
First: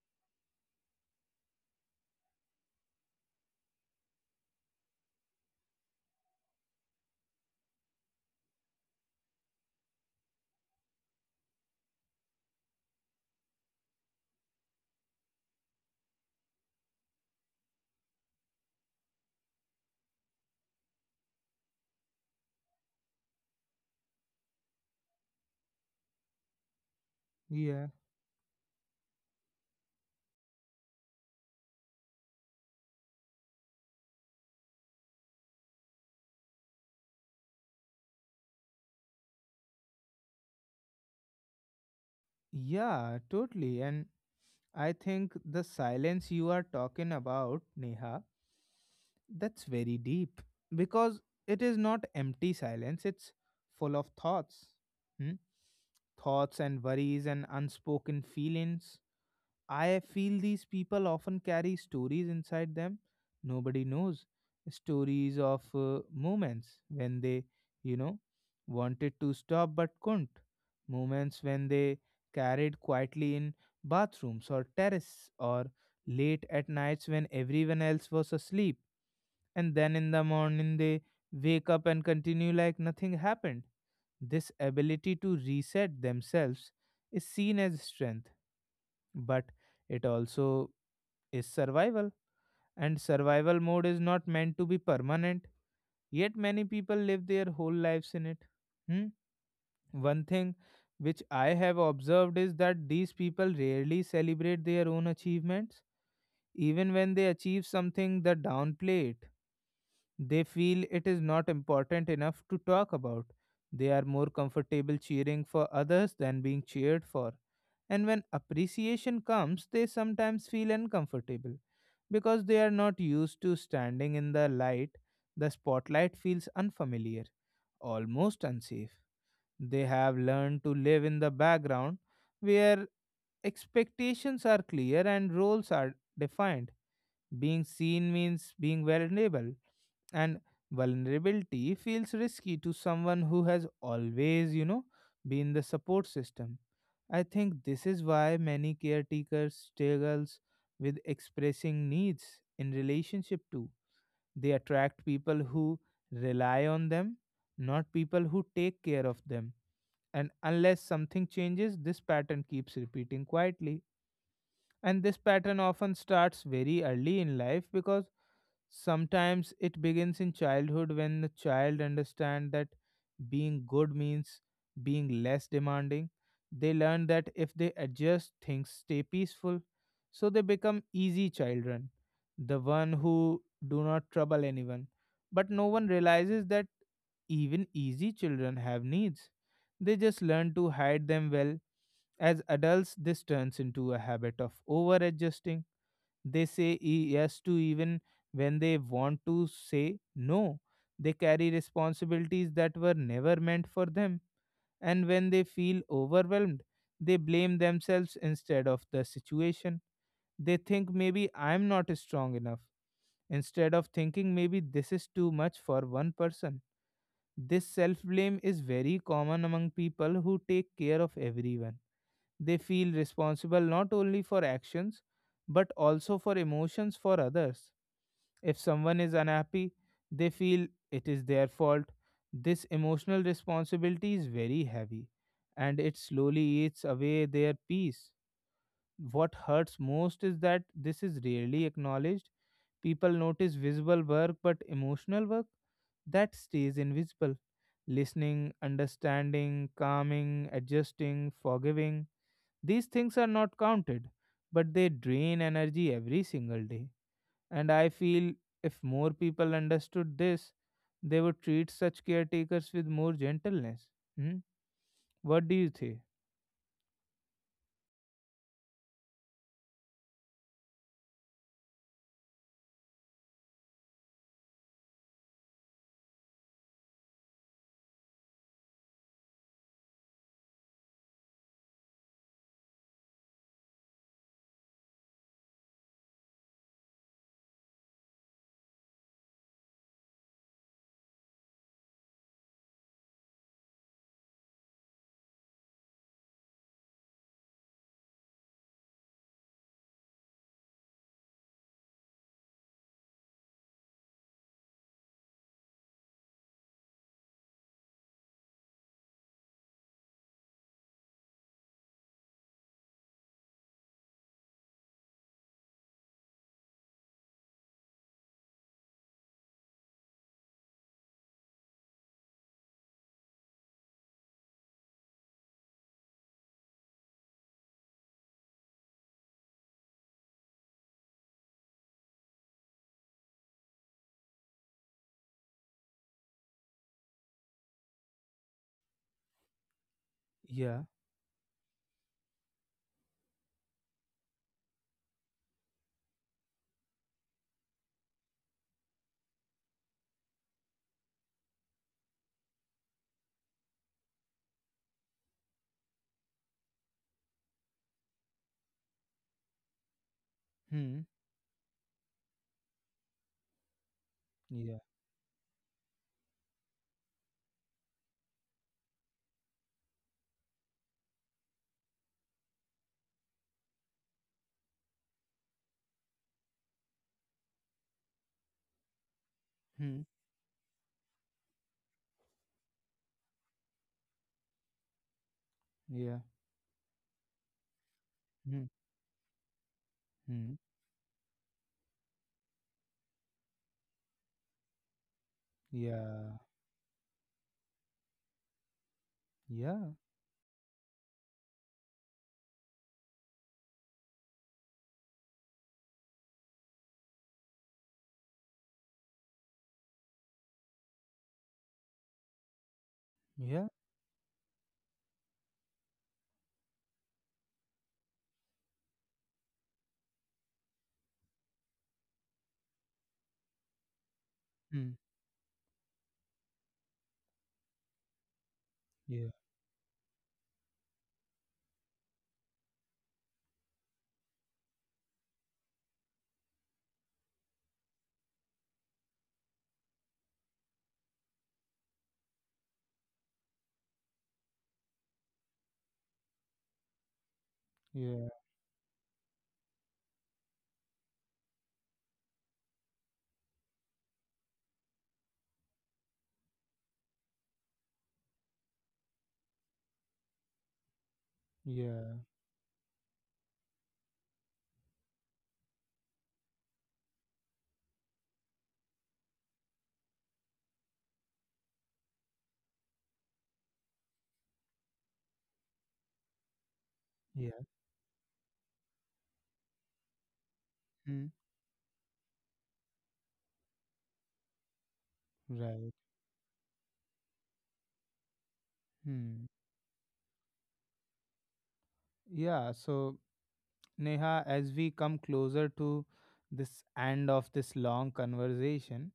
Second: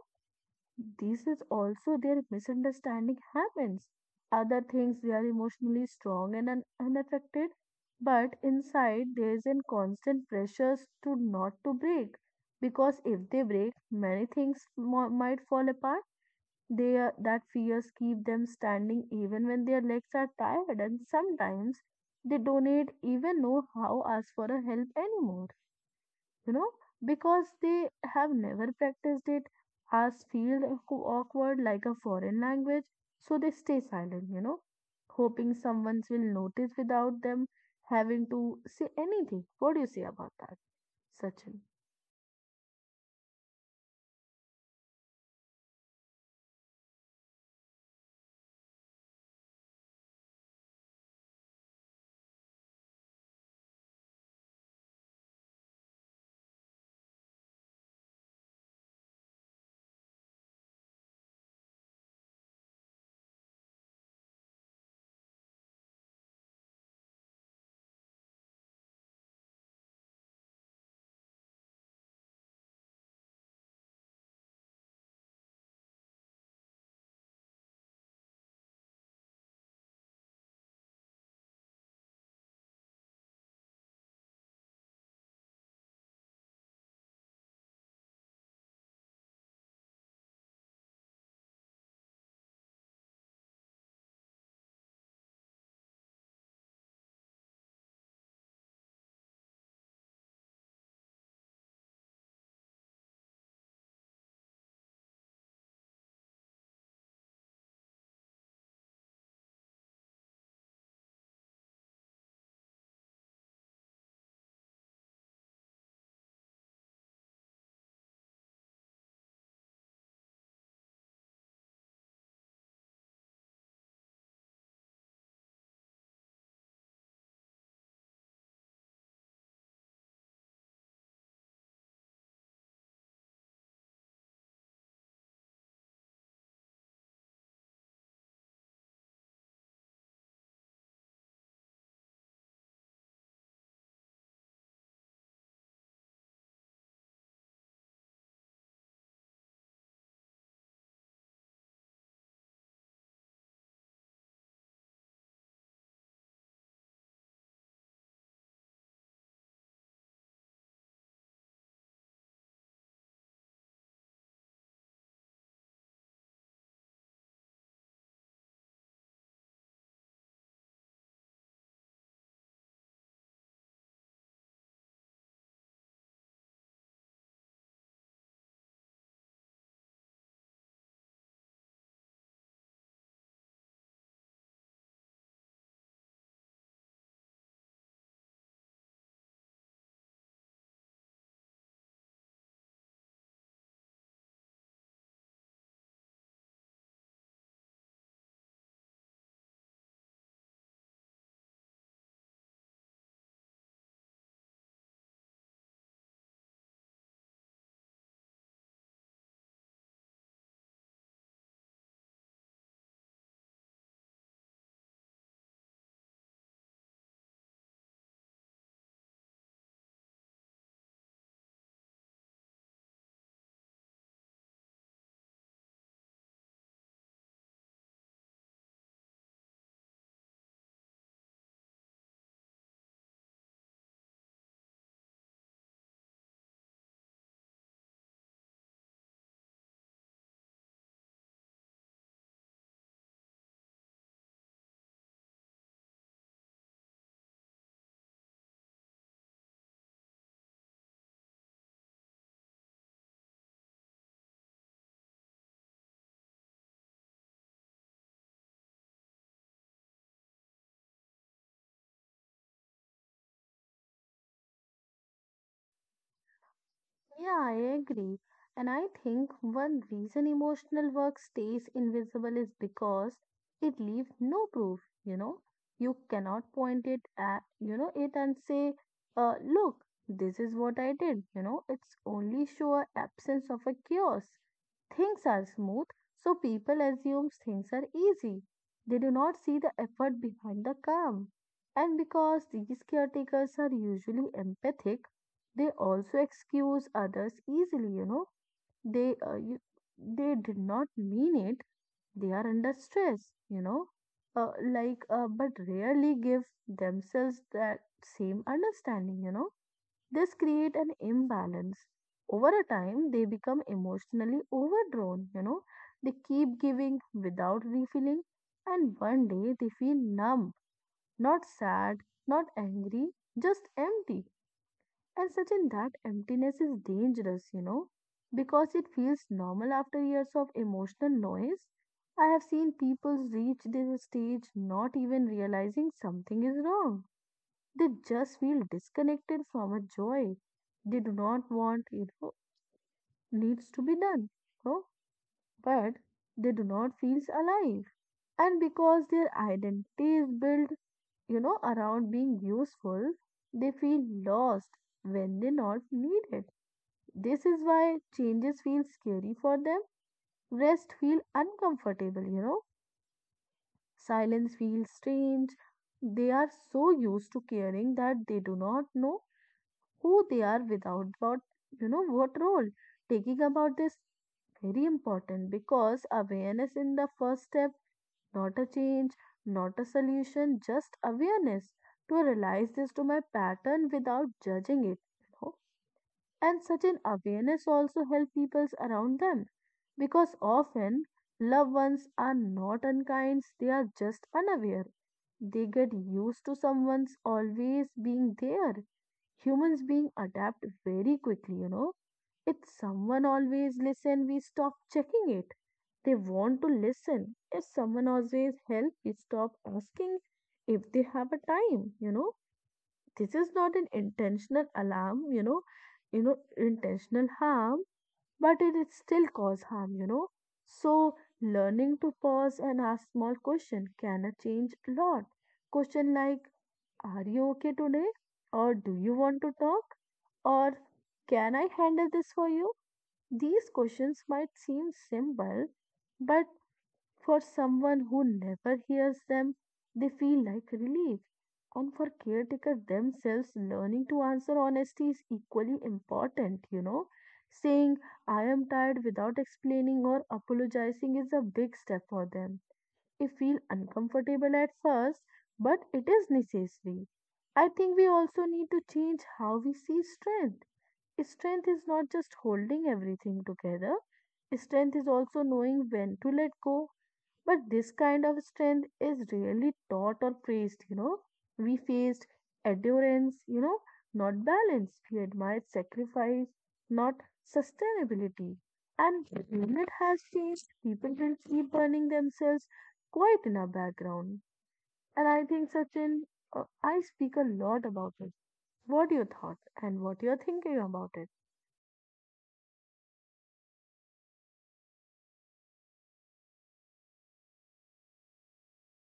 Speaker 2: This is also their misunderstanding happens. Other things they are emotionally strong and un- unaffected, but inside there is a constant pressures to not to break because if they break, many things mo- might fall apart they are- that fears keep them standing even when their legs are tired, and sometimes they don't even know how ask for a help anymore. You know, because
Speaker 1: Yeah,
Speaker 2: they have never practiced it, as feel awkward like a foreign language, so they stay silent. You know, hoping someone will notice without them having to say anything. What do you say about that, Sachin?
Speaker 1: yeah, totally. And I think the silence you are talking about, Neha, that's very deep because it is not empty silence, it's full of thoughts. Hmm? Thoughts and worries and unspoken feelings. I feel these people often carry stories inside them nobody knows. Stories of uh, moments when they, you know, wanted to stop but couldn't. Moments when they carried quietly in bathrooms or terrace or late at nights when everyone else was asleep. And then in the morning they wake up and continue like nothing happened. This ability to reset themselves is seen as strength, but it also is survival, and survival mode is not meant to be permanent, yet many people live their whole lives in it. Hmm? One thing which I have observed is that these people rarely celebrate their own achievements. Even when they achieve something they downplay it. They feel it is not important enough to talk about. They are more comfortable cheering for others than being cheered for, and when appreciation comes they sometimes feel uncomfortable. Because they are not used to standing in the light, the spotlight feels unfamiliar, almost unsafe. They have learned to live in the background where expectations are clear and roles are defined. Being seen means being vulnerable, and vulnerability feels risky to someone who has always, you know, been the support system. I think this is why many caretakers struggles with expressing needs in relationship too. They attract people who rely on them, not people who take care of them. And unless something changes, this pattern keeps repeating quietly. And this pattern often starts very early in life, because sometimes it begins in childhood when the child understand that being good means being less demanding. They learn that if they adjust, things stay peaceful. So they become easy children, the one who do not trouble anyone. But no one realizes that even easy children have needs, they just learn to hide them well. As adults, this turns into a habit of over adjusting. They say e- yes to even when they want to say no. They carry responsibilities that were never meant for them. And when they feel overwhelmed, they blame themselves instead of the situation. They think maybe I'm not strong enough, instead of thinking maybe this is too much for one person. This self blame is very common among people who take care of everyone. They feel responsible not only for actions but also for emotions for others. If someone is unhappy, they feel it is their fault. This emotional responsibility is very heavy and it slowly eats away their peace. What hurts most is that this is rarely acknowledged. People notice visible work, but emotional work that stays invisible: listening, understanding, calming, adjusting, forgiving. These things are not counted, but they drain energy every single day. And I feel if more people understood this, they would treat such caretakers with more gentleness. Hmm? What do you think?
Speaker 2: Yeah, I agree. And I think one reason emotional work stays invisible is because it leaves no proof, you know. You cannot point it at, you know, it and say, uh, look, this is what I did, you know. It's only show a absence of a chaos. Things are smooth, so people assume things are easy. They do not see the effort behind the calm. And because these caretakers are usually empathic, they also excuse others easily you know they uh, you, they did not mean it they are under stress you know uh, like uh, but rarely give themselves that same understanding you know This create an imbalance over a time they become emotionally overdrawn you know They keep giving without refilling and one day they feel numb not sad not angry just empty and Sachin, that emptiness is dangerous, you know, because it feels normal after years of emotional noise. I have seen people reach this stage not even realizing something is wrong. They just feel disconnected from a joy.
Speaker 1: Yeah.
Speaker 2: They do not want it o- needs to be done. Oh, but they do not feel alive. And because their identity is built, you know, around being useful, they feel lost when they not needed. This is why changes feel scary for them. Rest
Speaker 1: Hmm.
Speaker 2: feel uncomfortable, you know. Silence
Speaker 1: Yeah.
Speaker 2: feels strange. They are so used to caring that they do not know who they are without what, you know, what role. Taking about this very important because awareness in the first step, not a change, not a
Speaker 1: Hmm.
Speaker 2: solution, just awareness to realize this to my pattern without judging it. you know.
Speaker 1: Yeah.
Speaker 2: And such an awareness also helps
Speaker 1: Hmm.
Speaker 2: people around them because
Speaker 1: Hmm.
Speaker 2: often loved ones are not unkind, they are just unaware. They get
Speaker 1: Yeah.
Speaker 2: used to someone's always being there. Humans
Speaker 1: Yeah.
Speaker 2: being adapt very quickly, you know. If someone always listen, we stop checking it. They want to listen. If someone always help, we stop asking if they have a time, you know this is
Speaker 1: Yeah.
Speaker 2: not an intentional alarm, you know, you know, intentional harm, but it is still cause harm, you know. So learning to pause and ask small question can a change
Speaker 1: Hmm.
Speaker 2: a lot. Question like, are you okay today? Or do you
Speaker 1: Yeah.
Speaker 2: want to talk? Or can I handle this for you? These questions might seem simple, but for someone who never hears them, they feel like relief and for caretakers themselves, learning to answer honesty is equally important, you know. Saying,
Speaker 1: Yeah.
Speaker 2: I am tired without explaining or apologizing is a big step for them. It feels uncomfortable at first, but it is necessary. I think we also need to change how we see strength. Strength is not
Speaker 1: Yeah.
Speaker 2: just holding everything together, strength is also knowing when to let go but this kind of strength is rarely taught or praised, you know. We faced endurance, you know, not balance. We admired sacrifice, not
Speaker 1: Yeah.
Speaker 2: sustainability. And movement has changed. People
Speaker 1: Hmm.
Speaker 2: will keep burning themselves quite in our background. And I think,
Speaker 1: Right.
Speaker 2: Sachin, uh, I speak a lot about it. What do you
Speaker 1: Hmm.
Speaker 2: thought and what you're thinking about it?
Speaker 1: Yeah. So Neha, as we come closer to this end of this long conversation,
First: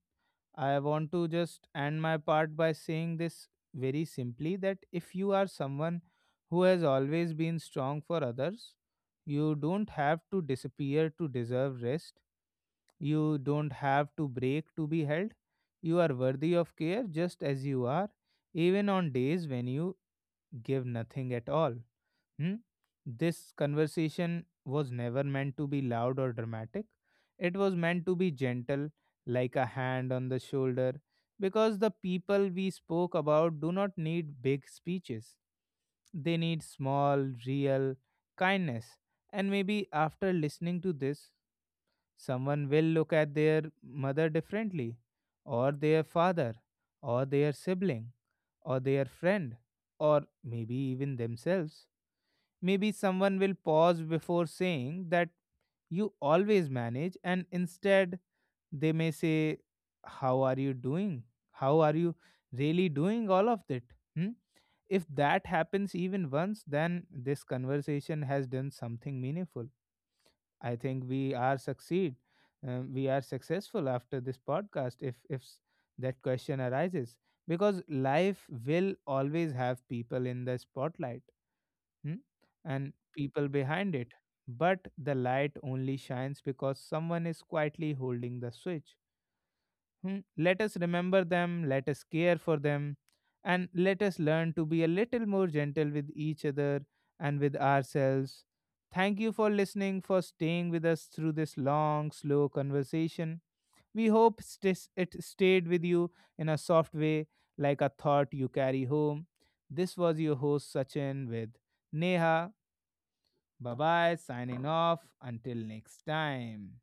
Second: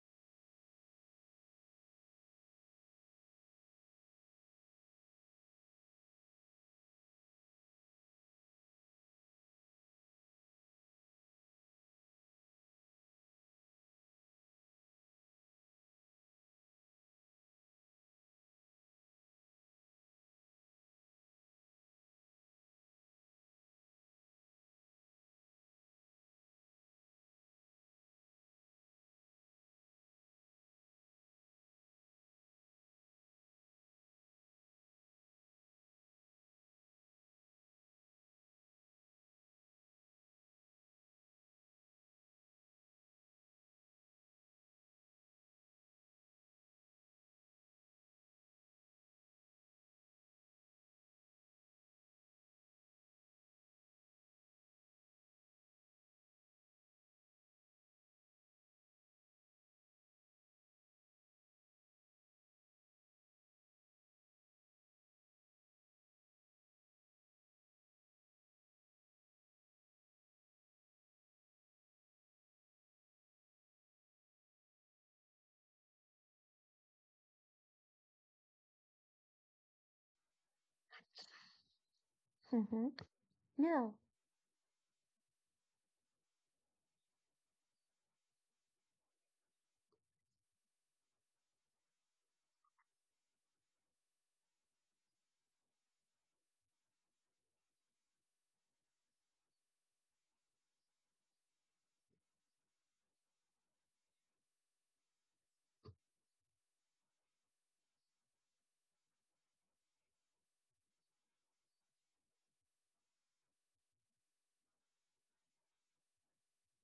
Speaker 1: I want to just end my part by saying this very simply, that if you are someone who has always been strong for others, you don't have to disappear to deserve rest. You don't have to break to be held. You are worthy of care just as you are, even on days when you give nothing at all. Hmm? This conversation was never meant to be loud or dramatic. It was meant to be gentle, like a hand on the shoulder, because the people we spoke about do not need big speeches. They need small, real kindness. And maybe after listening to this, someone will look at their mother differently, or their father, or their sibling, or their friend, or maybe even themselves. Maybe someone will pause before saying that you always manage, and instead they may say, how are you doing? How are you really doing all of it? Hmm? If that happens even once, then this conversation has done something meaningful. I think we are succeed. Um, we are successful after this podcast if if s- that question arises, because life will always have people in the spotlight, hmm,
Speaker 2: Mm-hmm.
Speaker 1: and people
Speaker 2: Yeah,
Speaker 1: behind it. But the light only shines because someone is quietly holding the switch. Hmm, let us remember them, let us care for them, and let us learn to be a little more gentle with each other and with ourselves. Thank you for listening, for staying with us through this long, slow conversation. We hope stis- it stayed with you in a soft way, like a thought you carry home. This was your host, Sachin, with Neha. Bye bye, signing off. Until next time.